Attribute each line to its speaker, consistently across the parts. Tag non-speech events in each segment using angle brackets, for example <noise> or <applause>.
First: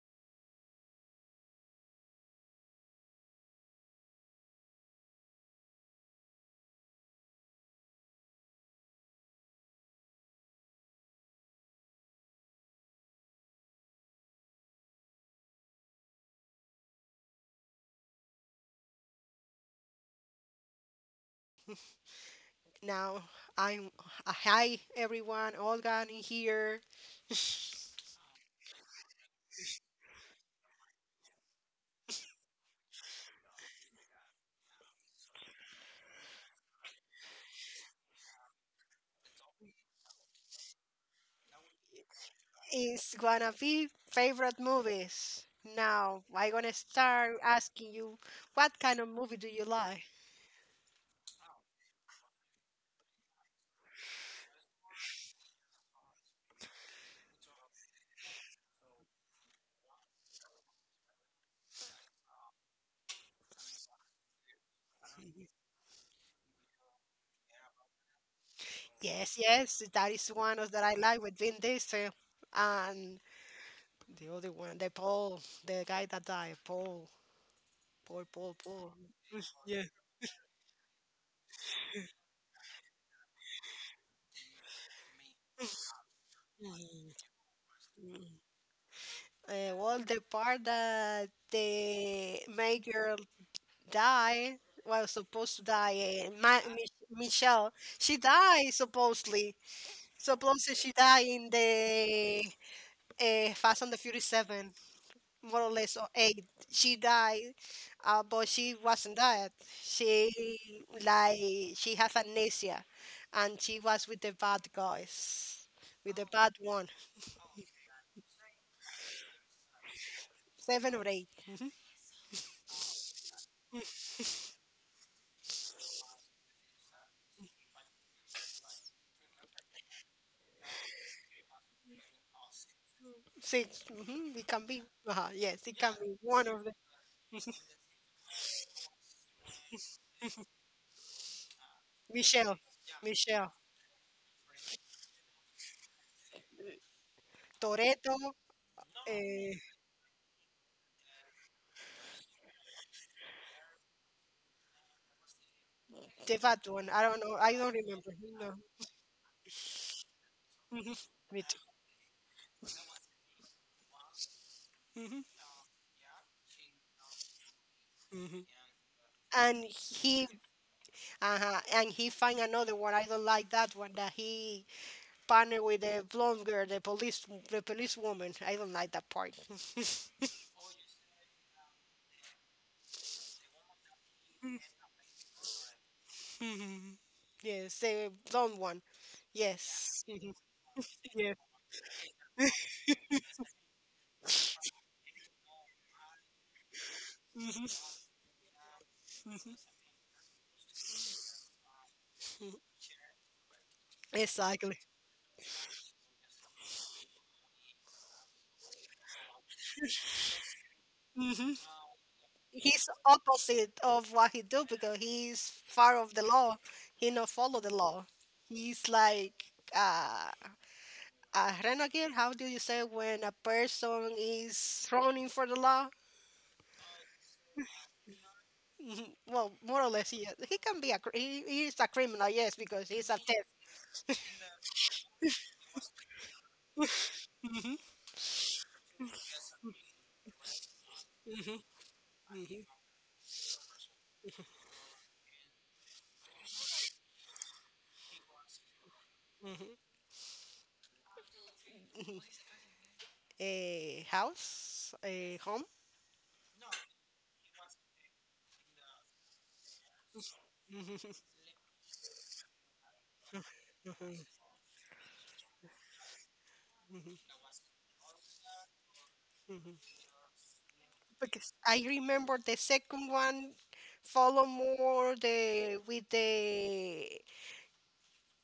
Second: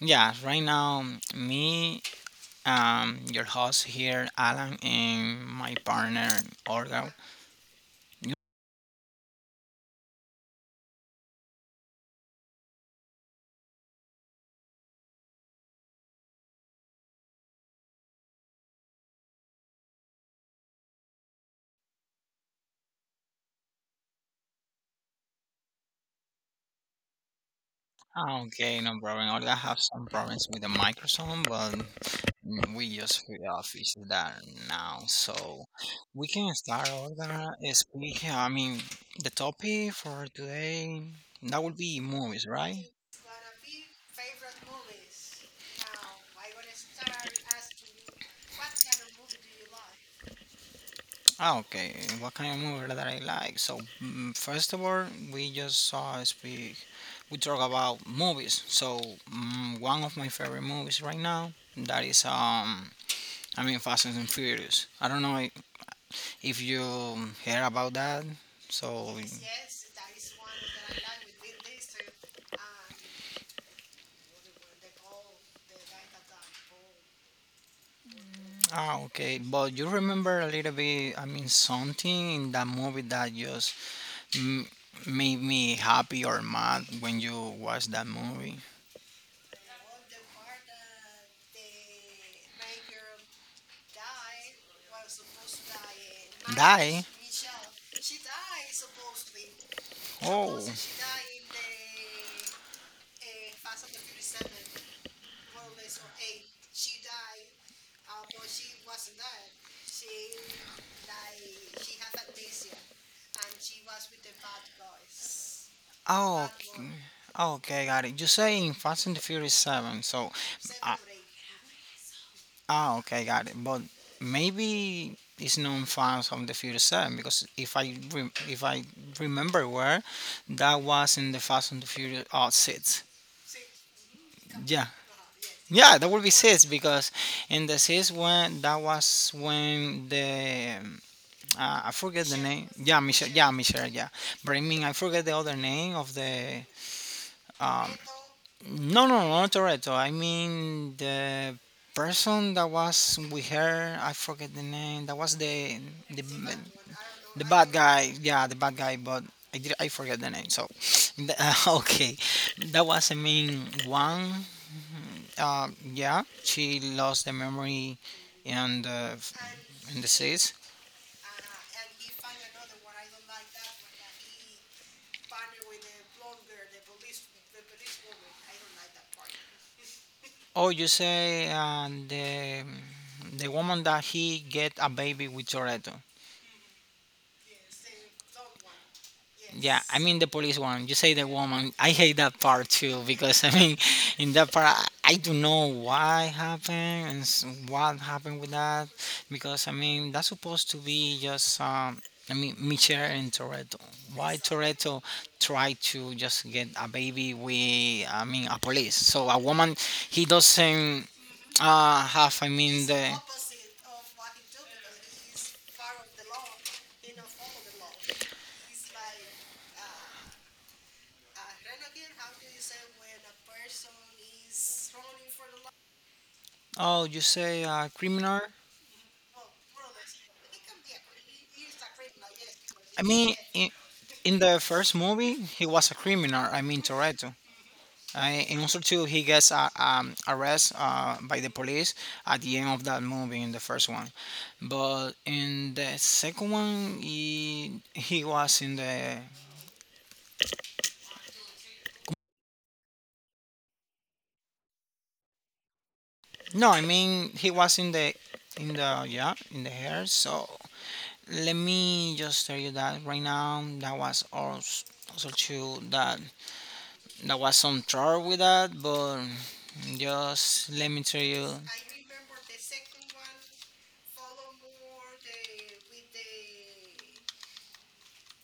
Speaker 1: yeah. Right now, me, your host here, Alan, and my partner Olga. You-
Speaker 2: Now I'm hi everyone, Olga in here
Speaker 1: Okay, no problem. Olga have some problems with the microphone, but we just fixed that now, so we can start. Olga, speak. I mean, the topic for today that would be movies, right?
Speaker 2: is gonna be favorite movies. Now I'm gonna start asking you what kind of movie do you like?
Speaker 1: Ah, okay. What kind of movie that I like? Like, So, first of all, we just saw speak. We talk about movies. So, one of my favorite movies right now that is I mean, Fast and Furious. I don't know if you hear about that. So,
Speaker 2: Yes, yes, that is one of that I like with Vin Diesel and the other one, the Paul, the guy that died, Paul, Paul.
Speaker 1: ah, okay. But
Speaker 2: Yeah.
Speaker 1: you remember a little bit. I mean, something in that movie that just mm, made me happy or mad
Speaker 2: Mm,
Speaker 1: when you watch that
Speaker 2: mm.
Speaker 1: movie.
Speaker 2: Well, the part that the major die. Well, supposed to die. And my,
Speaker 1: Die.
Speaker 2: Michelle, she died supposedly.
Speaker 1: Oh.
Speaker 2: Supposedly she died in the Fast and the Furious Seven, more or less or eight. She died, but she wasn't dead. She like she has amnesia, and she was with the bad guys, with the
Speaker 1: Oh.
Speaker 2: bad one.
Speaker 1: Okay, okay, got it. You say in Fast and the Furious Seven, so.
Speaker 2: Seven
Speaker 1: Uh,
Speaker 2: or eight,
Speaker 1: ah, okay, got it. But maybe it's known Fast and the Furious Seven because if I remember where, that was in the Fast and the Furious Six.
Speaker 2: six. Mm-hmm, it can be.
Speaker 1: Yeah,
Speaker 2: Uh-huh, yes, it can
Speaker 1: yeah, that
Speaker 2: be
Speaker 1: would be
Speaker 2: one of
Speaker 1: six
Speaker 2: the
Speaker 1: because in the six when that was when the uh, I forget the
Speaker 2: Michelle,
Speaker 1: name. Yeah, Michelle. Yeah,
Speaker 2: Michelle.
Speaker 1: Michelle. Yeah, but I mean, I forget the other name of the. Um,
Speaker 2: Toretto,
Speaker 1: no, no, no, not
Speaker 2: eh,
Speaker 1: Toretto. I mean the person that was with her. I forget the name. That was the the
Speaker 2: the fat one. I don't know.
Speaker 1: the
Speaker 2: I
Speaker 1: bad
Speaker 2: don't remember.
Speaker 1: guy. Yeah,
Speaker 2: No.
Speaker 1: the bad guy. But I did. I forget the name. So,
Speaker 2: Mhm.
Speaker 1: <laughs>
Speaker 2: Me too.
Speaker 1: okay, that was the main one.
Speaker 2: hmm
Speaker 1: Yeah, she lost the memory
Speaker 2: hmm
Speaker 1: and the
Speaker 2: And
Speaker 1: in the
Speaker 2: he,
Speaker 1: seats.
Speaker 2: and he find another one. I don't like that one. That he partner with the blonde girl, the police woman. I don't like that part. <laughs>
Speaker 1: Oh, you say the the woman that he get a baby with Toretto.
Speaker 2: Mhm. Yes, the blonde one.
Speaker 1: Yeah, I
Speaker 2: Yes.
Speaker 1: Yes. mean the
Speaker 2: Mhm.
Speaker 1: police one. You say the
Speaker 2: Yes.
Speaker 1: woman. I hate that part too because <laughs> I mean, in that part I don't know why happened and what happened with that because I mean that's supposed to be just I mean
Speaker 2: hmm
Speaker 1: Michelle and Toretto. Why Exactly.
Speaker 2: Exactly.
Speaker 1: Toretto try to just get a baby with I mean a police? So a woman he doesn't have I
Speaker 2: He's
Speaker 1: mean the
Speaker 2: opposite of what he do because he's far of the law. He not follow the law. He's like uh, a renegade. How do you say when a person is running for the law?
Speaker 1: Oh, you say criminal?
Speaker 2: Mhm. Well, more or less, he is. He can be a he is a criminal, yes, because
Speaker 1: I
Speaker 2: he's a
Speaker 1: mean,
Speaker 2: thief.
Speaker 1: in the first movie, he was a criminal. I mean, Toretto.
Speaker 2: hmm
Speaker 1: I, in also two, he gets arrested by
Speaker 2: hmm
Speaker 1: the
Speaker 2: hmm
Speaker 1: police at the end of that movie in the first one. But in the second one, he was in the
Speaker 2: hmm A house, a home.
Speaker 1: no. I mean, he was in the yeah in the hair. So
Speaker 2: hmm
Speaker 1: let me just tell you that right now that was also, also true that
Speaker 2: hmm
Speaker 1: that was some trouble with that, but
Speaker 2: hmm
Speaker 1: just let me tell you.
Speaker 2: Because I remember the second one follow more the with the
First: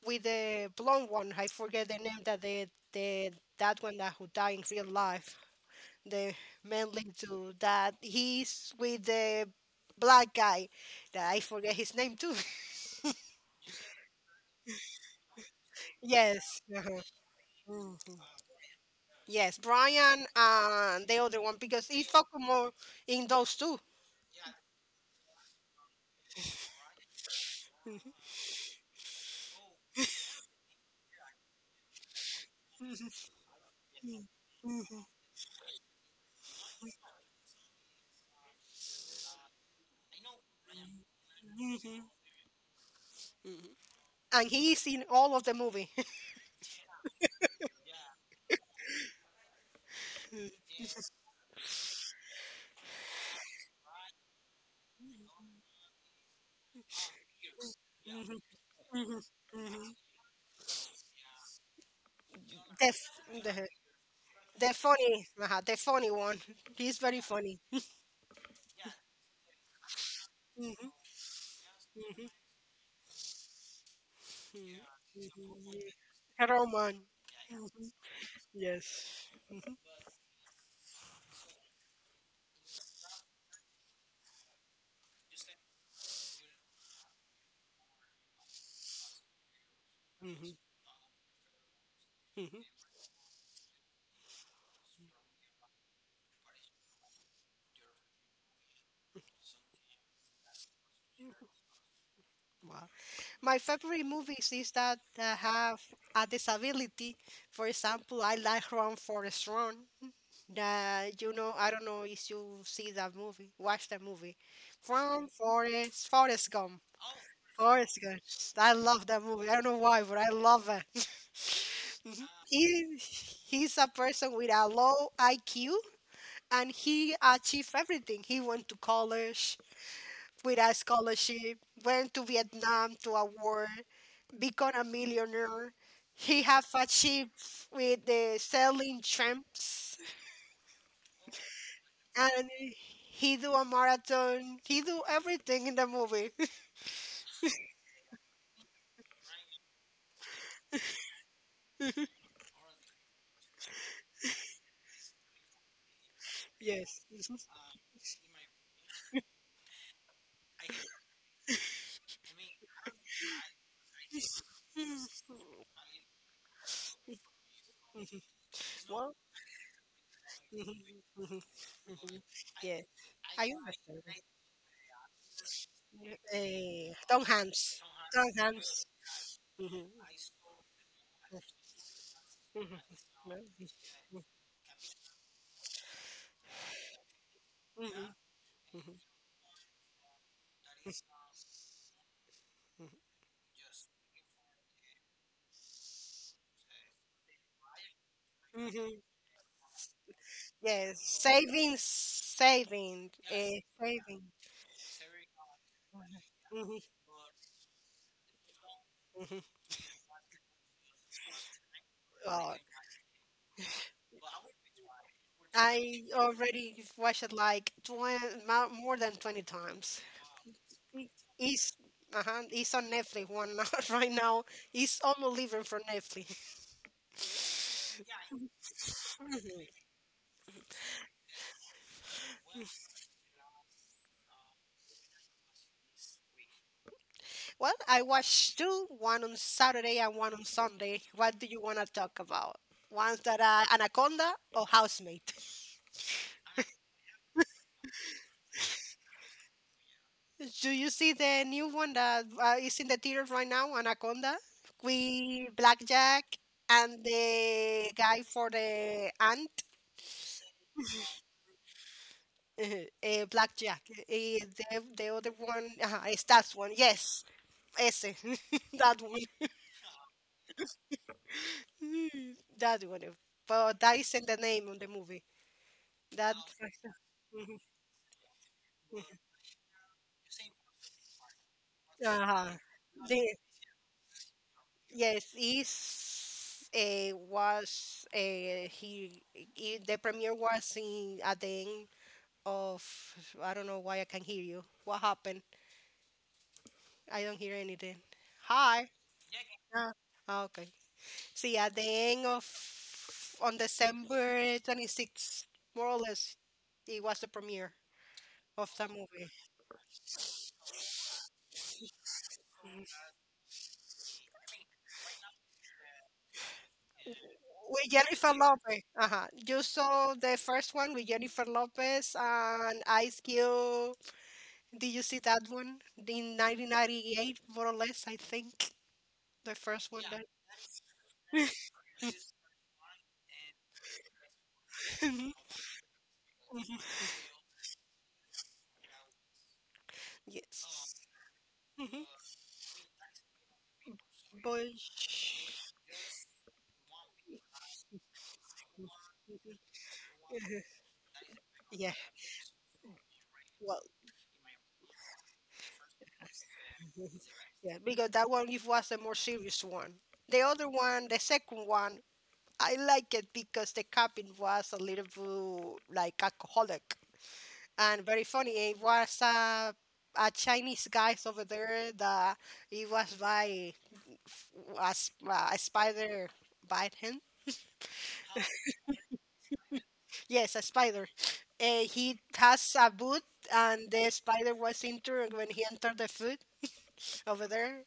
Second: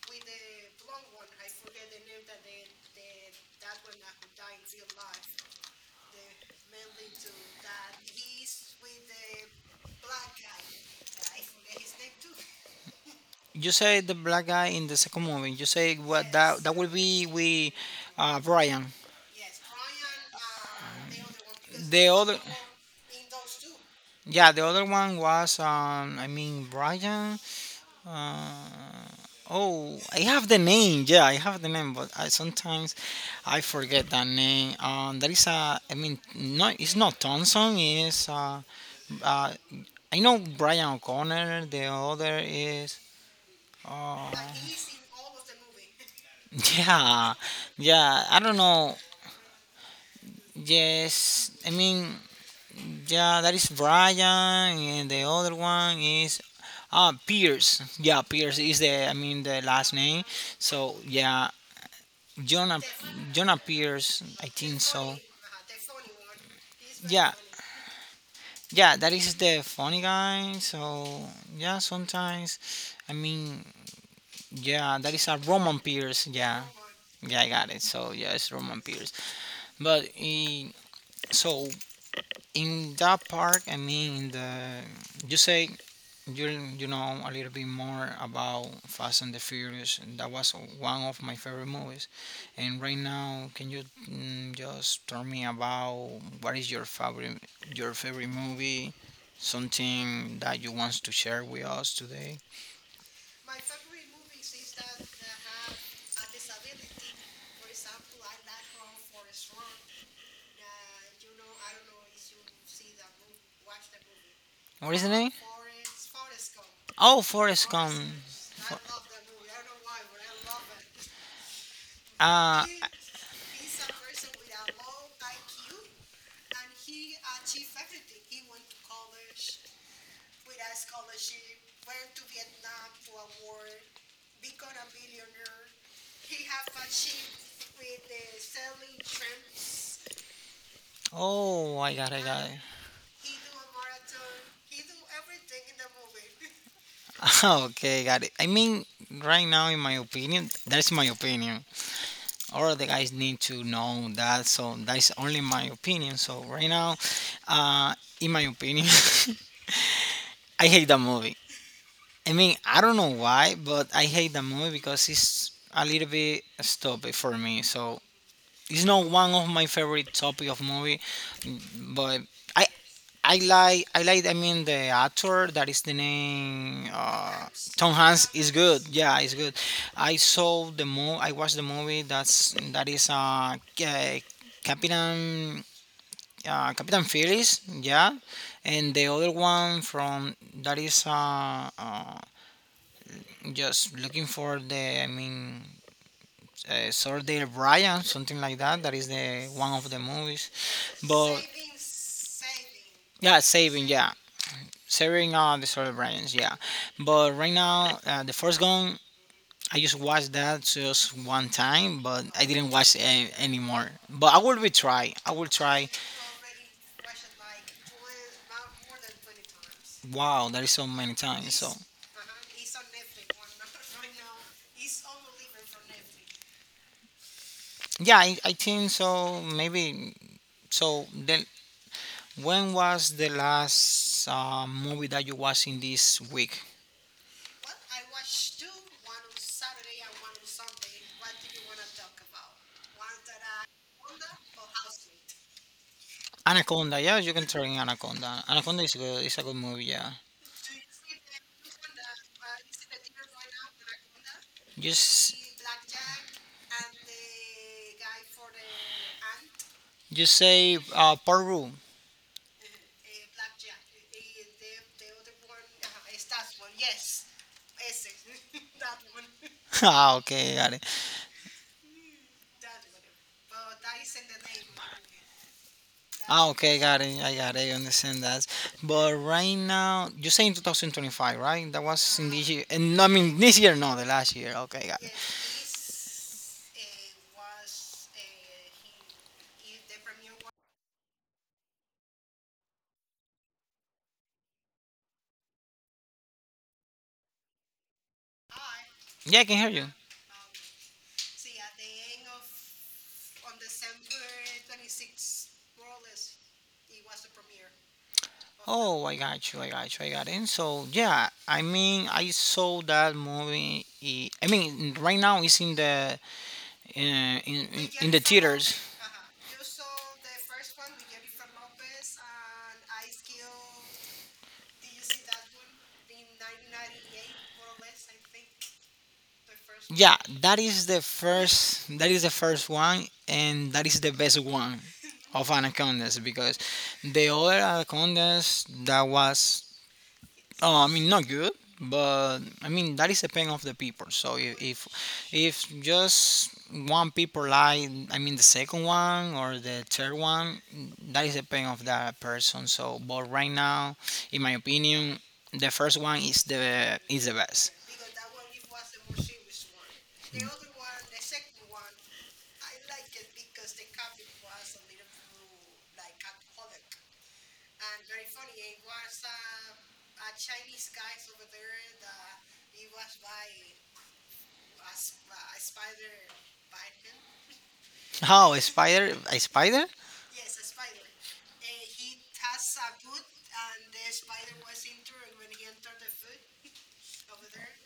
Speaker 2: with the blonde one. I forget the name that the that one that who died in real life. The main lead to that he's with the black guy that I forget his name too. <laughs>
Speaker 1: You say the black guy in the second movie. You say what
Speaker 2: Yes.
Speaker 1: that that will
Speaker 2: Uh-huh.
Speaker 1: be with
Speaker 2: Mhm.
Speaker 1: Brian.
Speaker 2: Yes, Brian and the other one because he
Speaker 1: The
Speaker 2: focused
Speaker 1: other,
Speaker 2: more in those two.
Speaker 1: yeah, the other one was I mean Brian.
Speaker 2: Mhm.
Speaker 1: Uh, oh, I have the name. Yeah, I have the name, but I, sometimes
Speaker 2: Mhm.
Speaker 1: I forget that name.
Speaker 2: Mhm.
Speaker 1: There is a. I mean, no, it's not Thompson. It's uh, I know Brian O'Connor. The
Speaker 2: Mhm.
Speaker 1: other is.
Speaker 2: Mhm.
Speaker 1: Uh,
Speaker 2: And he's in all of the movie.
Speaker 1: <laughs> yeah, yeah. I don't know.
Speaker 2: <laughs>
Speaker 1: Yes, I mean, yeah. That is Brian, and the other one is. Ah, Pierce. Yeah,
Speaker 2: Mhm,
Speaker 1: Pierce is the. I
Speaker 2: mhm,
Speaker 1: mean, the last
Speaker 2: mhm,
Speaker 1: name. So yeah, Jonah
Speaker 2: the, f-
Speaker 1: Jonah
Speaker 2: the
Speaker 1: Pierce, I
Speaker 2: the
Speaker 1: think so.
Speaker 2: the funny one. He's very
Speaker 1: Yeah,
Speaker 2: funny.
Speaker 1: yeah, that is the funny guy.
Speaker 2: mhm,
Speaker 1: So yeah,
Speaker 2: mhm,
Speaker 1: sometimes, I mean,
Speaker 2: mhm,
Speaker 1: yeah, that is a Roman Pierce.
Speaker 2: mhm,
Speaker 1: Yeah,
Speaker 2: Roman.
Speaker 1: yeah, I
Speaker 2: yeah,
Speaker 1: got it.
Speaker 2: mhm,
Speaker 1: So yeah, it's Roman
Speaker 2: Yes.
Speaker 1: Pierce. But so in that part, I mean, in the you say You'll you know a little bit more about Fast and the Furious. That
Speaker 2: Mhm,
Speaker 1: was one of my favorite movies.
Speaker 2: mhm,
Speaker 1: And right now, can you just tell me about what is your favorite movie? Something that you want to share with us today?
Speaker 2: Wow. My favorite movies is that have a disability. For example, I like Run Forest Run. That I don't know if you see that movie, watch that movie.
Speaker 1: What is the
Speaker 2: Run
Speaker 1: name?
Speaker 2: Forest Forest Gump.
Speaker 1: Oh, Forrest Gump.
Speaker 2: Forrest Gump. I love that movie. I don't know why, but I love it. <laughs> Mhm.
Speaker 1: Uh,
Speaker 2: He's a person with a low IQ, and he achieved everything. He went to college with a scholarship, went to Vietnam to a war, become a millionaire. He have achieved with the selling tramps,
Speaker 1: oh, I got
Speaker 2: and
Speaker 1: it.
Speaker 2: he do a marathon. He do everything in the movie.
Speaker 1: <laughs> okay, got it. I mean, right now, in my opinion, that's my opinion.
Speaker 2: <laughs>
Speaker 1: Or the guys need to know that. So that's only my opinion. So right now,
Speaker 2: Yes.
Speaker 1: uh, in my opinion, <laughs> I hate that movie. I mean, I don't know why, but I hate that movie because it's
Speaker 2: <laughs>
Speaker 1: a little bit stupid for me. So it's not
Speaker 2: Well.
Speaker 1: one of my favorite topic of movie,
Speaker 2: Mhm, mhm,
Speaker 1: but
Speaker 2: mhm.
Speaker 1: I
Speaker 2: Yes, I
Speaker 1: I
Speaker 2: understand.
Speaker 1: like I mean the actor that is the name
Speaker 2: Tom Hanks.
Speaker 1: Tom
Speaker 2: Tom
Speaker 1: Hanks is good
Speaker 2: Hanks.
Speaker 1: yeah it's good
Speaker 2: Mhm,
Speaker 1: I saw the mo I watched the movie that's
Speaker 2: mhm,
Speaker 1: that
Speaker 2: mhm,
Speaker 1: is Captain Captain Phillips yeah
Speaker 2: mhm,
Speaker 1: and
Speaker 2: mhm,
Speaker 1: the other one from that is
Speaker 2: mhm,
Speaker 1: just looking for the I mean Saturday Brian something like that that
Speaker 2: mhm.
Speaker 1: is the one of the movies
Speaker 2: Yes,
Speaker 1: but yeah saving yeah
Speaker 2: saving.
Speaker 1: Severing all the solar branches, yeah.
Speaker 2: Mhm,
Speaker 1: But right now, the first gun,
Speaker 2: mhm.
Speaker 1: I just watched that just one time, but I
Speaker 2: Oh,
Speaker 1: didn't watch any anymore. But I will retry. I will try.
Speaker 2: I already watched it like 20, more than 20 times.
Speaker 1: Wow, that is so
Speaker 2: It-
Speaker 1: many times.
Speaker 2: It's,
Speaker 1: So
Speaker 2: uh-huh, it's on Netflix one now, <laughs> right now. It's unbelievable for Netflix.
Speaker 1: yeah, I think so. Maybe so. Then when was the last movie that you watching this week?
Speaker 2: Well, I watched two, one on Saturday and one on Sunday. What do you want to talk about? Ones that are Anaconda or Housemaid?
Speaker 1: Anaconda. Yeah, you can try Anaconda. Anaconda is good. It's a good movie. Yeah.
Speaker 2: <laughs> Do you see the new one that is in the theaters right now, Anaconda,
Speaker 1: Just
Speaker 2: with Blackjack and the guy for the aunt,
Speaker 1: You say per room.
Speaker 2: <laughs> Blackjack. The other one, it's that one. Yes, ese, <laughs> that one,
Speaker 1: <laughs> Ah, okay, got it.
Speaker 2: <laughs> that one. But that isn't the name of the movie. That.
Speaker 1: Ah, okay, got it. I got
Speaker 2: <laughs>
Speaker 1: it. I understand that. But right now, you say in 2025, right? That was in this
Speaker 2: Uh-huh.
Speaker 1: year. And no, I
Speaker 2: The,
Speaker 1: mean this year, no, the last year. Okay, got it.
Speaker 2: yes, is uh, was uh, he, the premiere was in at the end of I don't know why I can't hear you. What happened? I don't hear anything. Hi.
Speaker 1: Yeah, I can hear you.
Speaker 2: Ah, okay. See, at the end of on December 26th, more or less, it was the premiere of the
Speaker 1: Oh,
Speaker 2: movie.
Speaker 1: I got you. I got it. So, yeah, I mean, I saw
Speaker 2: Mhm.
Speaker 1: that movie. I mean, right now it's
Speaker 2: With
Speaker 1: in the
Speaker 2: Jennifer
Speaker 1: theaters.
Speaker 2: Lopez. Uh-huh. You saw the first one with Jennifer Lopez and Ice Cube. Did you see that one? In 1998, more or less, I think. The first one
Speaker 1: Yeah,
Speaker 2: that.
Speaker 1: that is the first that is the first one and that is the best one
Speaker 2: Mhm. Mhm.
Speaker 1: of anacondas because
Speaker 2: <laughs>
Speaker 1: the other anacondas that was Oh, I
Speaker 2: Yes.
Speaker 1: mean, not good,
Speaker 2: Mhm.
Speaker 1: but I mean that is the pain of the people. So
Speaker 2: But
Speaker 1: if just one people lie, I mean the second one or the third one,
Speaker 2: Mhm.
Speaker 1: that is the pain of
Speaker 2: yeah,
Speaker 1: that person. So, but right
Speaker 2: well,
Speaker 1: now, in my opinion, the first one
Speaker 2: mm-hmm.
Speaker 1: is the best.
Speaker 2: Yeah, because that one it was a more serious one. The other one, the second one, I like it because the cabin was a little bit like alcoholic, and very funny. It was a Chinese guy over there that he was by f- a spider bite him.
Speaker 1: How a spider? A spider?
Speaker 2: Yes, a spider. He has a boot, and the spider was injured when he entered the food over there.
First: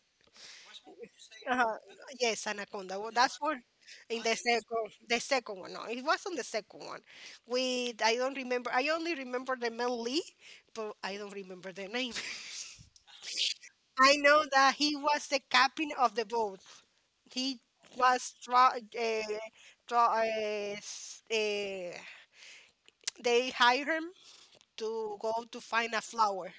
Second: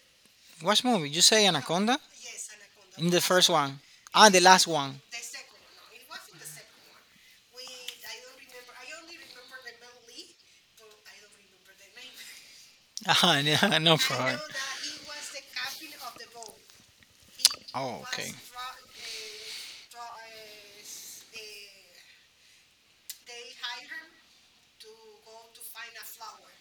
Speaker 1: What movie? You say
Speaker 2: Uh,
Speaker 1: anaconda?
Speaker 2: yes, anaconda.
Speaker 1: In
Speaker 2: Well,
Speaker 1: the
Speaker 2: that's
Speaker 1: first
Speaker 2: one
Speaker 1: one.
Speaker 2: in
Speaker 1: Ah, the last one.
Speaker 2: the
Speaker 1: <laughs>
Speaker 2: second one. No, it was on the second one. With I don't remember. I only remember the Mel Lee, but I don't remember the name.
Speaker 1: Ah, yeah, no
Speaker 2: I
Speaker 1: problem.
Speaker 2: know that he was the captain of the boat. He
Speaker 1: Oh, okay.
Speaker 2: was tra- uh, s- uh, they hired him to go to find a flower.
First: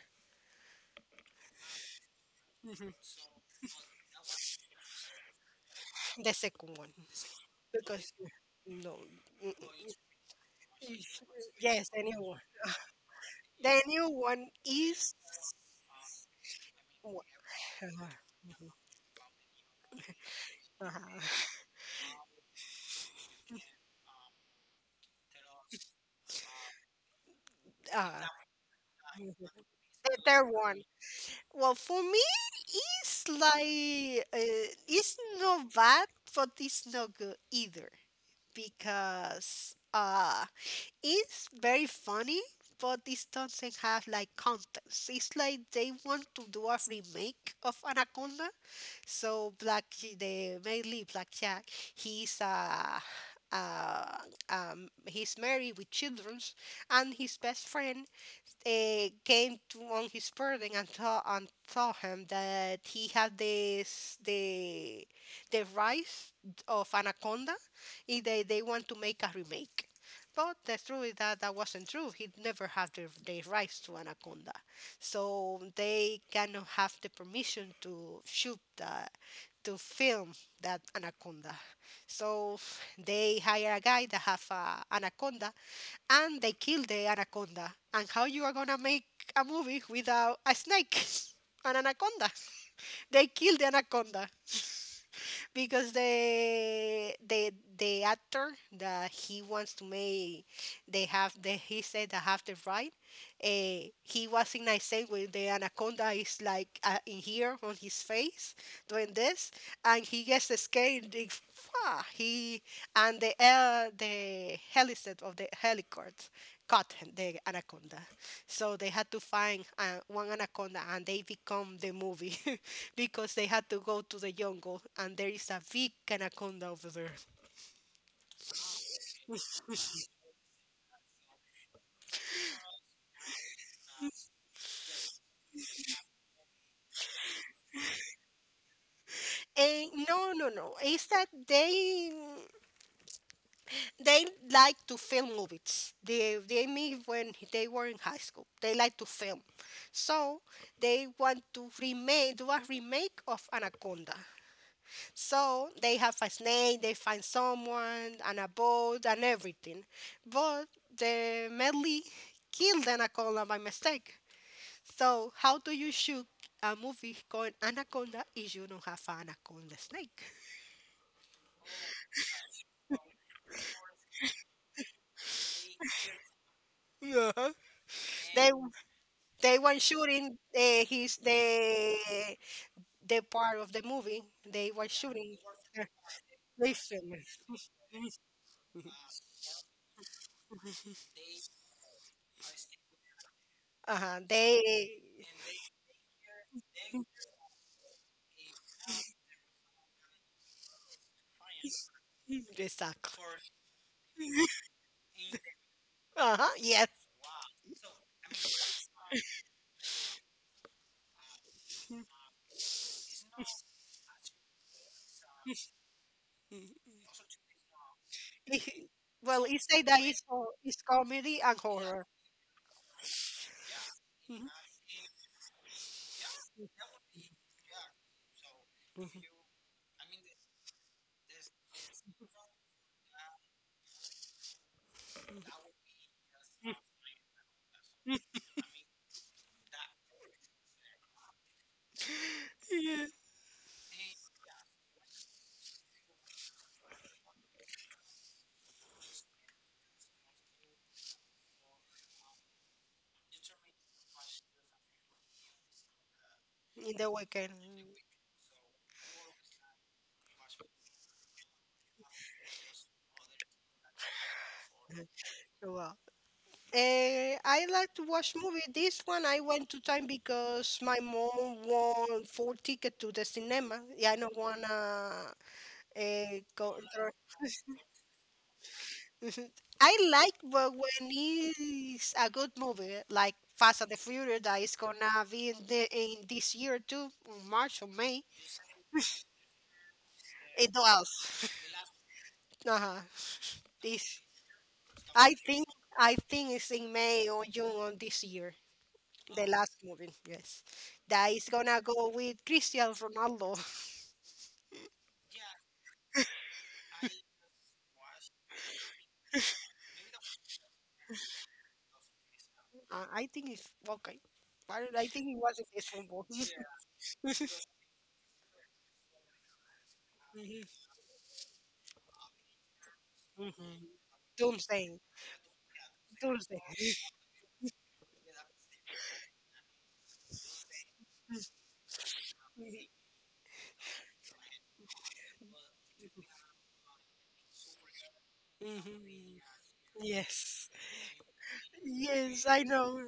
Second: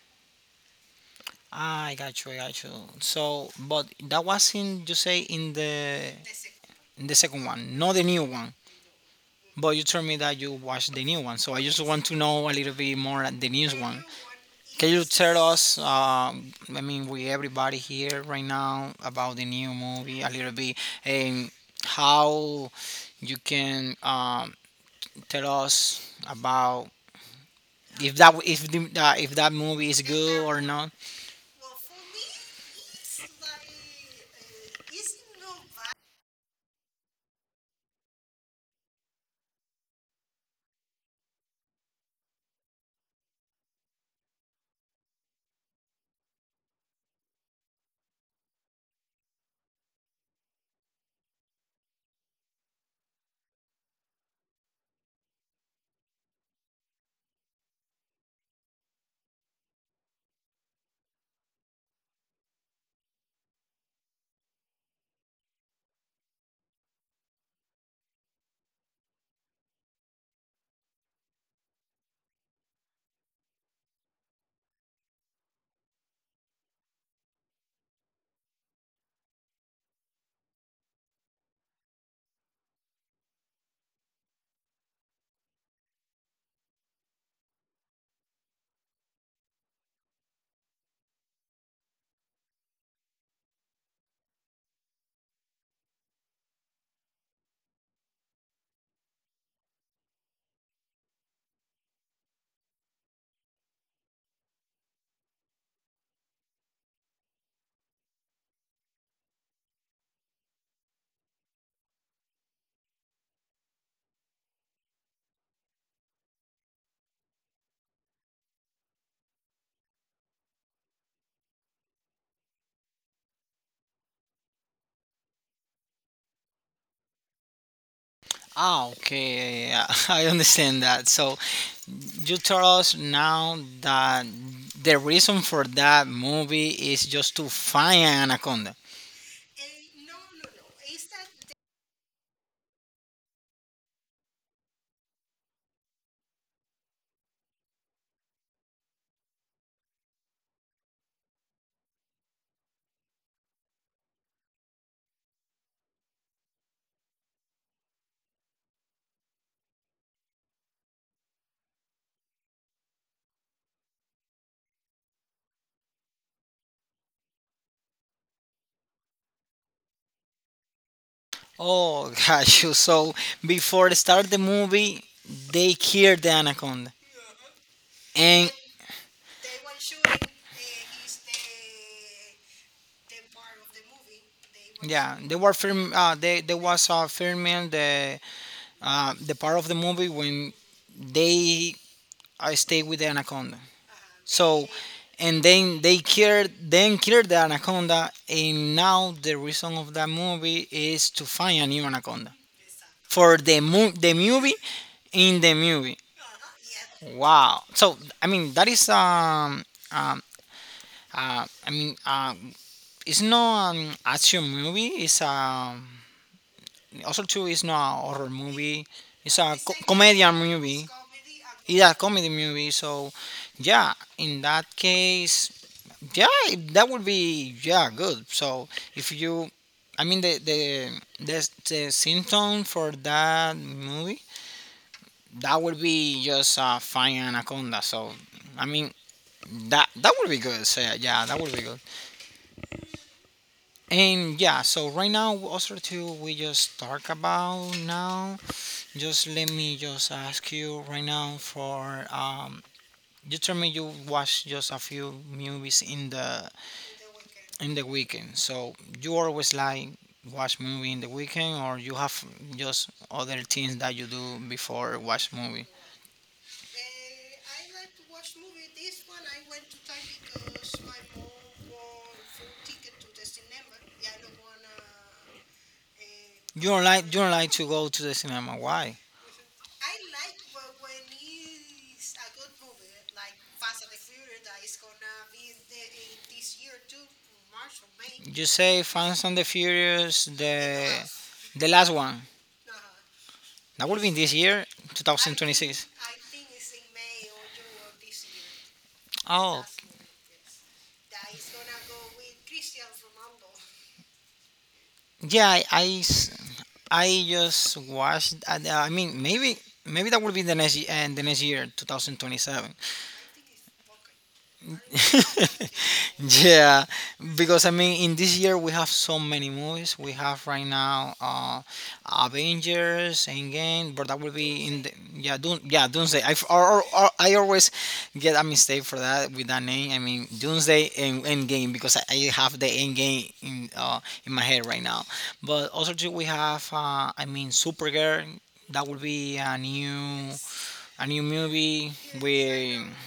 Speaker 1: I got you.
Speaker 2: Mhm.
Speaker 1: So, but that was in you say
Speaker 2: The second one
Speaker 1: in the second one, not the
Speaker 2: because
Speaker 1: new one.
Speaker 2: no, mm, mm,
Speaker 1: But you told
Speaker 2: mm,
Speaker 1: me that you watched the new one, so I just
Speaker 2: yes, the
Speaker 1: want to
Speaker 2: new one.
Speaker 1: know a little bit more at the new
Speaker 2: The
Speaker 1: one.
Speaker 2: new one
Speaker 1: Can you
Speaker 2: is
Speaker 1: tell us, I mean, with
Speaker 2: what?
Speaker 1: everybody
Speaker 2: Uh-huh.
Speaker 1: here right now, about the new movie a little bit and
Speaker 2: Uh-huh.
Speaker 1: how you can tell us about
Speaker 2: Uh,
Speaker 1: if the,
Speaker 2: mhm.
Speaker 1: if that movie is
Speaker 2: The
Speaker 1: good
Speaker 2: third
Speaker 1: or
Speaker 2: one.
Speaker 1: not?
Speaker 2: Well, for me, it's like it's not bad, but it's not good either, because it's very funny, but this doesn't have like context. It's like they want to do a remake of Anaconda, so black the mainly Blackjack, he's uh uh, he's married with children, and his best friend came to on his person and told him that he had this the rise of Anaconda, and they want to make a remake. But the truth is that that wasn't true. He never had the rights to Anaconda, so they cannot have the permission to shoot the to film that Anaconda. So they hire a guy that have a Anaconda and they kill the anaconda. And how you are gonna make a movie without a snake? <laughs> An anaconda. They kill the anaconda because the actor that he wants to make they have the he said they have the right. He was in I say when the anaconda is like in here on his face doing this and he gets scared and he and the helicopter of the helicopter caught him, the anaconda, so they had to find one anaconda and they become the movie. <laughs> Because they had to go to the jungle and there is a big anaconda over there.
Speaker 1: Ah, okay, yeah, yeah, yeah. <laughs> I understand that. So you tell us now that the reason for that movie is just to find an anaconda.
Speaker 2: And no, no, no. It's that they like to film movies. They meet when they were in high school. They like to film, so they want to remake do a remake of Anaconda. So they have a snake. They find someone and a boat and everything, but the medley killed the anaconda by mistake. So, how do you shoot a movie called Anaconda if you don't have an anaconda snake? <laughs>
Speaker 1: Oh <laughs> gosh, so before they start the movie, they killed the anaconda,
Speaker 2: Yeah. They
Speaker 1: and
Speaker 2: they were shooting his the part of the movie. They were
Speaker 1: yeah, they
Speaker 2: shooting.
Speaker 1: were
Speaker 2: uh,
Speaker 1: film. They there
Speaker 2: They
Speaker 1: was a
Speaker 2: filmed.
Speaker 1: filming the part of the movie when they I stay with the anaconda.
Speaker 2: Uh-huh.
Speaker 1: So,
Speaker 2: They
Speaker 1: and then they killed then killed
Speaker 2: <laughs>
Speaker 1: the anaconda, and now the reason of that movie is to find a new anaconda
Speaker 2: exactly.
Speaker 1: for the the movie in the movie.
Speaker 2: Uh-huh. Yes.
Speaker 1: Wow. So I mean that is um I mean
Speaker 2: He-
Speaker 1: it's not an action movie. It's also too it's not a horror movie.
Speaker 2: <laughs>
Speaker 1: It's
Speaker 2: well, he
Speaker 1: a
Speaker 2: say that it's
Speaker 1: comedian
Speaker 2: for it's
Speaker 1: movie.
Speaker 2: comedy and
Speaker 1: It's a
Speaker 2: horror.
Speaker 1: comedy movie. So yeah, in
Speaker 2: Mhm.
Speaker 1: that case yeah that would be yeah good so if
Speaker 2: Mhm.
Speaker 1: you I mean the, the symptom for that movie that would be just fine anaconda so I mean that would be good so yeah yeah, that would be good
Speaker 2: Yeah.
Speaker 1: and yeah so right now also too we just talk about now just let me just ask you right now for you told me you watched just a few movies
Speaker 2: In the weekend.
Speaker 1: in the weekend. So you always like watch movie in the weekend, or you have just other things that you do before watch movie.
Speaker 2: Well, I like to watch movie. This one I went to time because my mom won four ticket to the cinema. Yeah, I don't wanna uh, go. through-
Speaker 1: You don't like to go to the cinema. Why?
Speaker 2: <laughs> Mhm. I like but when it's a good movie like Fast and the Furious that is gonna be in the in this year too, March or May.
Speaker 1: You say Fast and the Furious, the
Speaker 2: It does.
Speaker 1: the last, one
Speaker 2: Uh-huh.
Speaker 1: that will be in
Speaker 2: This
Speaker 1: this year, I
Speaker 2: I think
Speaker 1: 2026.
Speaker 2: I think it's in May or June on this year. The
Speaker 1: Oh,
Speaker 2: last movie, yes that is gonna go with Cristiano Ronaldo.
Speaker 1: yeah, I just watched. I mean, maybe that will be the and the next year, 2027.
Speaker 2: I think it's okay. I think he was a faithful
Speaker 1: <laughs>
Speaker 2: boy.
Speaker 1: yeah, because I mean, in this year we have so many movies. We have right
Speaker 2: <laughs>
Speaker 1: now Avengers,
Speaker 2: hmm
Speaker 1: Endgame, but that will be in the
Speaker 2: Doomsday.
Speaker 1: yeah, Doom, yeah, Doomsday. I, f-
Speaker 2: Doomsday.
Speaker 1: or I always get a mistake for that with that name. I mean, Doomsday and Endgame because I have the Endgame in my head right now. But also too, we have I mean Supergirl. That will
Speaker 2: Mhm.
Speaker 1: be
Speaker 2: <laughs> Yes.
Speaker 1: a new movie.
Speaker 2: Yes, I
Speaker 1: We
Speaker 2: know.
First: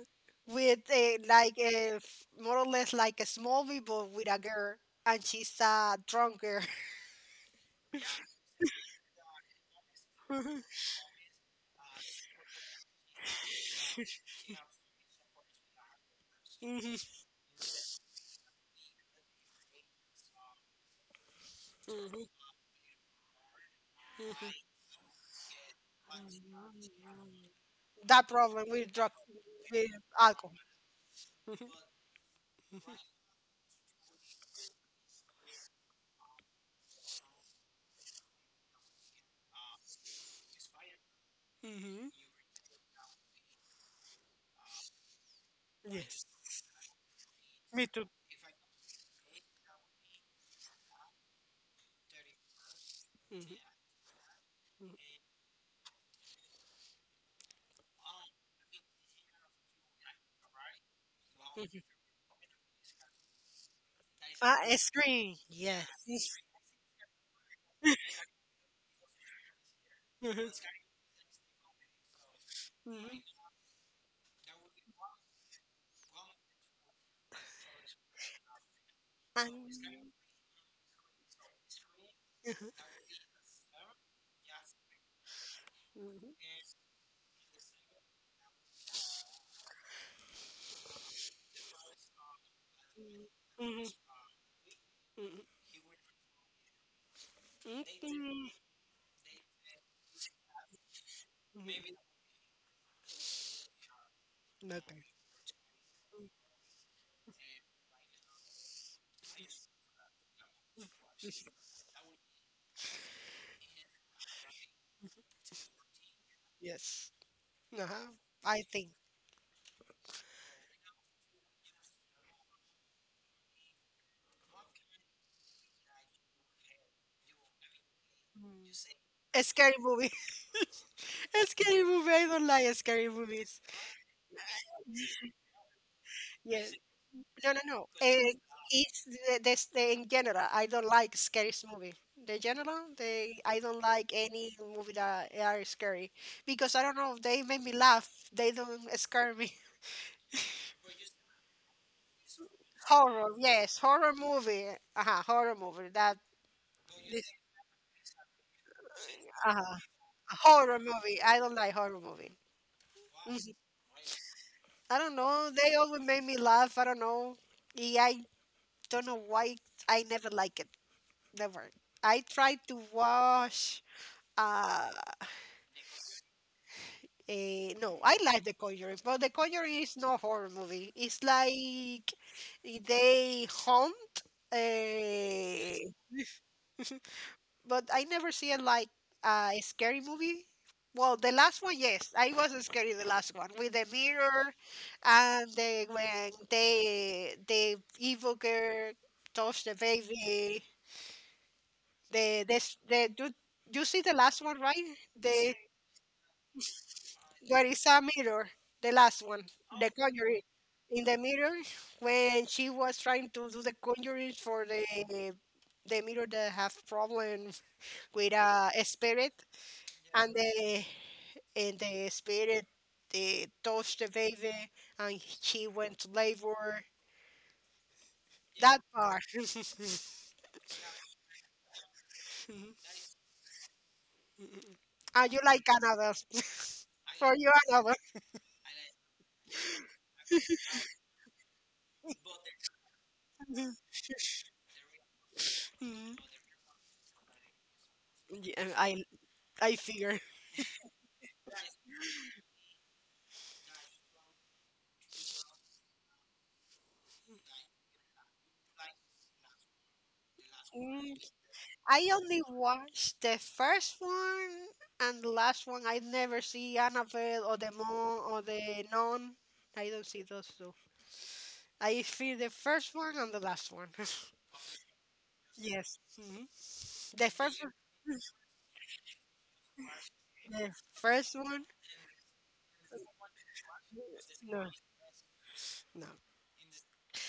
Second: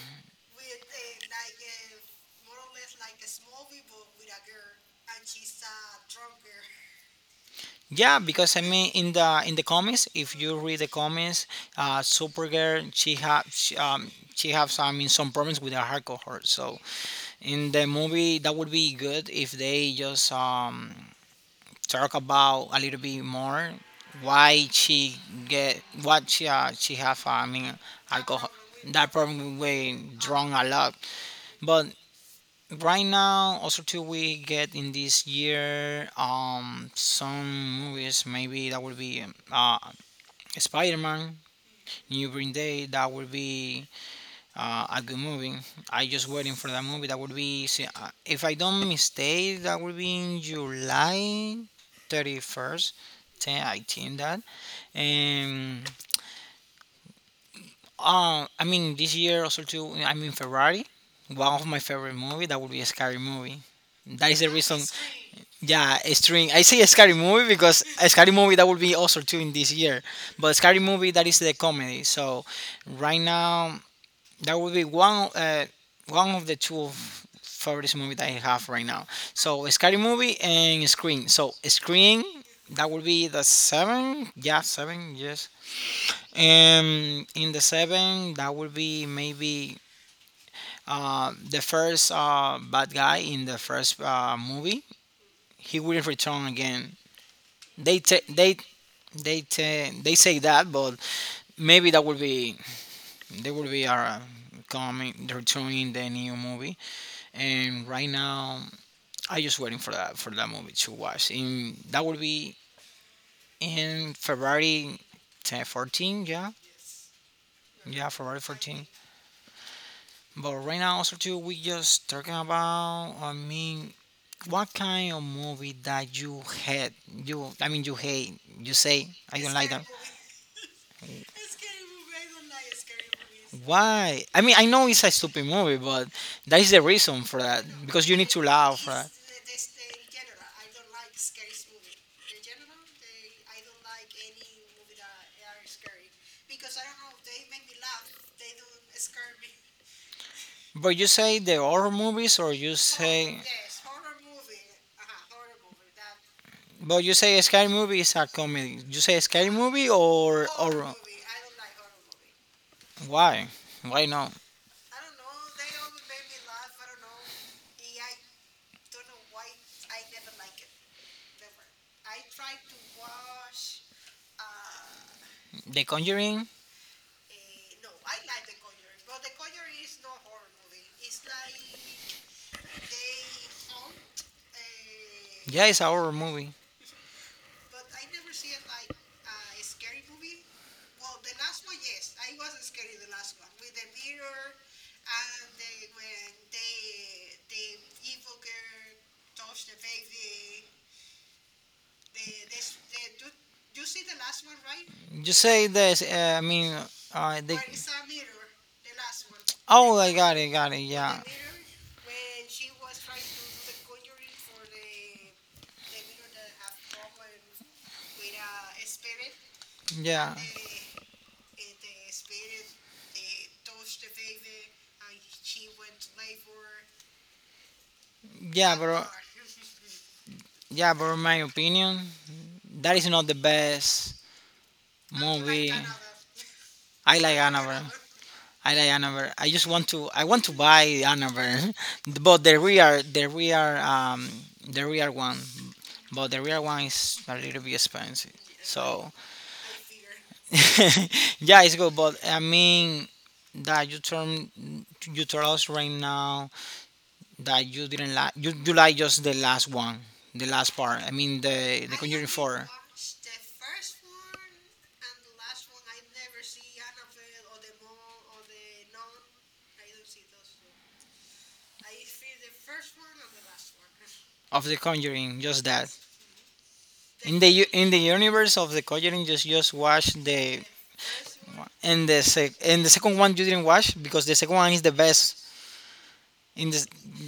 Speaker 2: With a more or less like a small people with a girl, and she's a drunk girl.
Speaker 1: Yeah, because I mean, in the comics, if you read
Speaker 2: <laughs>
Speaker 1: the comics, Supergirl she has I mean some problems with her alcohol. So
Speaker 2: Mhm,
Speaker 1: in the movie, that would be good if they just talk
Speaker 2: mhm,
Speaker 1: about a little bit more why
Speaker 2: mhm.
Speaker 1: she get what she have I mean
Speaker 2: That
Speaker 1: alcohol
Speaker 2: problem with drug,
Speaker 1: that problem
Speaker 2: with
Speaker 1: with
Speaker 2: alcohol.
Speaker 1: drunk a lot.
Speaker 2: <laughs>
Speaker 1: But right now also too we get in this year some movies maybe that would be spider-man
Speaker 2: Mhm.
Speaker 1: new green day that would be a good movie. I
Speaker 2: Yes,
Speaker 1: just waiting for that movie that would be
Speaker 2: me
Speaker 1: see,
Speaker 2: too.
Speaker 1: if I don't mistake that would be in July 31st, 10, I think that. And I mean, this year also too, I mean, Ferrari, one of my
Speaker 2: Mhm.
Speaker 1: favorite movie. That would be a scary movie. That is the
Speaker 2: Ah,
Speaker 1: reason.
Speaker 2: ice cream. Yes.
Speaker 1: Yeah, a
Speaker 2: <laughs>
Speaker 1: string. I say a scary movie because a scary movie that would be also too in this year.
Speaker 2: Mhm.
Speaker 1: But scary movie that is the comedy. So right
Speaker 2: Mhm.
Speaker 1: now that would be one one of the two favorite movie that I have right now.
Speaker 2: Ah,
Speaker 1: So a scary
Speaker 2: mhm.
Speaker 1: movie and Screen. So Screen
Speaker 2: Mhm.
Speaker 1: that would be the seven. Yeah, seven. Yes,
Speaker 2: Mhm.
Speaker 1: in the seven, that would be maybe the first bad guy in the
Speaker 2: Mhm.
Speaker 1: first movie. He wouldn't return again. They ta
Speaker 2: Mhm.
Speaker 1: they they ta they say that, but maybe
Speaker 2: Mhm.
Speaker 1: that would be they would be
Speaker 2: <laughs> Nothing.
Speaker 1: coming returning the new movie. And right now, I just waiting for that movie to watch. In that would be in February 10, 14, yeah,
Speaker 2: Yes.
Speaker 1: yeah,
Speaker 2: Uh-huh.
Speaker 1: February
Speaker 2: I
Speaker 1: 14.
Speaker 2: think.
Speaker 1: But right now, also too, we just talking about, I mean, what kind of movie that you hate? You, I mean, you hate. You say I
Speaker 2: A
Speaker 1: don't like
Speaker 2: scary
Speaker 1: that.
Speaker 2: movie. <laughs> A scary movie. I don't like scary movies.
Speaker 1: Why? I mean, I know it's a stupid movie, but that is
Speaker 2: Yes.
Speaker 1: the reason for
Speaker 2: No, no,
Speaker 1: that
Speaker 2: no.
Speaker 1: because you need to laugh,
Speaker 2: It's
Speaker 1: right?
Speaker 2: in general. I don't like scary movie. The general, they I don't like any movie that are scary because I don't know. They make me laugh. They don't scare me.
Speaker 1: But you say the horror movies, or you
Speaker 2: Horror,
Speaker 1: say,
Speaker 2: yes, horror movie. Uh-huh, horror movie.
Speaker 1: but you
Speaker 2: This,
Speaker 1: say a scary movie is a comedy. You say a scary
Speaker 2: uh-huh,
Speaker 1: movie
Speaker 2: horror
Speaker 1: or
Speaker 2: movie. I don't like horror movie.
Speaker 1: why?
Speaker 2: Mhm.
Speaker 1: Why not?
Speaker 2: I don't know. They always make me laugh. I don't know. Yeah, I don't know why. I never like it. Never. I tried to watch. Uh,
Speaker 1: The Conjuring.
Speaker 2: no, I like The Conjuring, but The Conjuring is not horror movie. It's like they hunt
Speaker 1: Yeah, it's a
Speaker 2: uh,
Speaker 1: horror movie.
Speaker 2: but I never see it like a scary movie. Well, the last one, yes, I was scary the last one with the mirror and the when they the evil girl touched the baby. The this the You see the last one, right?
Speaker 1: You
Speaker 2: The
Speaker 1: say this. I mean, they.
Speaker 2: Where is a mirror? The last one, the
Speaker 1: Oh, I got
Speaker 2: conjuring.
Speaker 1: it, got it.
Speaker 2: In the
Speaker 1: Yeah,
Speaker 2: mirror, when she was trying to do the conjuring for the mirror that have problem with a spirit.
Speaker 1: yeah,
Speaker 2: And the and the spirit the touched the baby, and he went to labor.
Speaker 1: yeah,
Speaker 2: That
Speaker 1: but
Speaker 2: part. <laughs>
Speaker 1: yeah, but in my opinion, that is not the best
Speaker 2: Ah, you like
Speaker 1: movie.
Speaker 2: another? <laughs>
Speaker 1: I
Speaker 2: For
Speaker 1: like
Speaker 2: you
Speaker 1: Annabelle.
Speaker 2: another.
Speaker 1: I like Annabelle. I just want to. I want to buy Annabelle, <laughs> but the real, the real,
Speaker 2: <laughs>
Speaker 1: the real one.
Speaker 2: Mm,
Speaker 1: But the real one is a little bit expensive.
Speaker 2: yeah, I
Speaker 1: So
Speaker 2: I figure.
Speaker 1: <laughs> yeah, it's good, but I mean that you turn you told us right now that you didn't like you do like just the last one, the last part. I
Speaker 2: Mm,
Speaker 1: mean the
Speaker 2: I
Speaker 1: Conjuring
Speaker 2: only
Speaker 1: Four
Speaker 2: watched the first one and the last one. I never see Annabelle or the Mom or the Nun. I don't see those two. I see the first one and the last one. <laughs>
Speaker 1: of the Conjuring, just that.
Speaker 2: Yes. Mhm. The
Speaker 1: In the
Speaker 2: first
Speaker 1: u-
Speaker 2: one-
Speaker 1: in the universe of the Conjuring, just watch the
Speaker 2: the first one.
Speaker 1: and the sec, and the second one you didn't watch because the second
Speaker 2: No,
Speaker 1: one is the best.
Speaker 2: no.
Speaker 1: In this,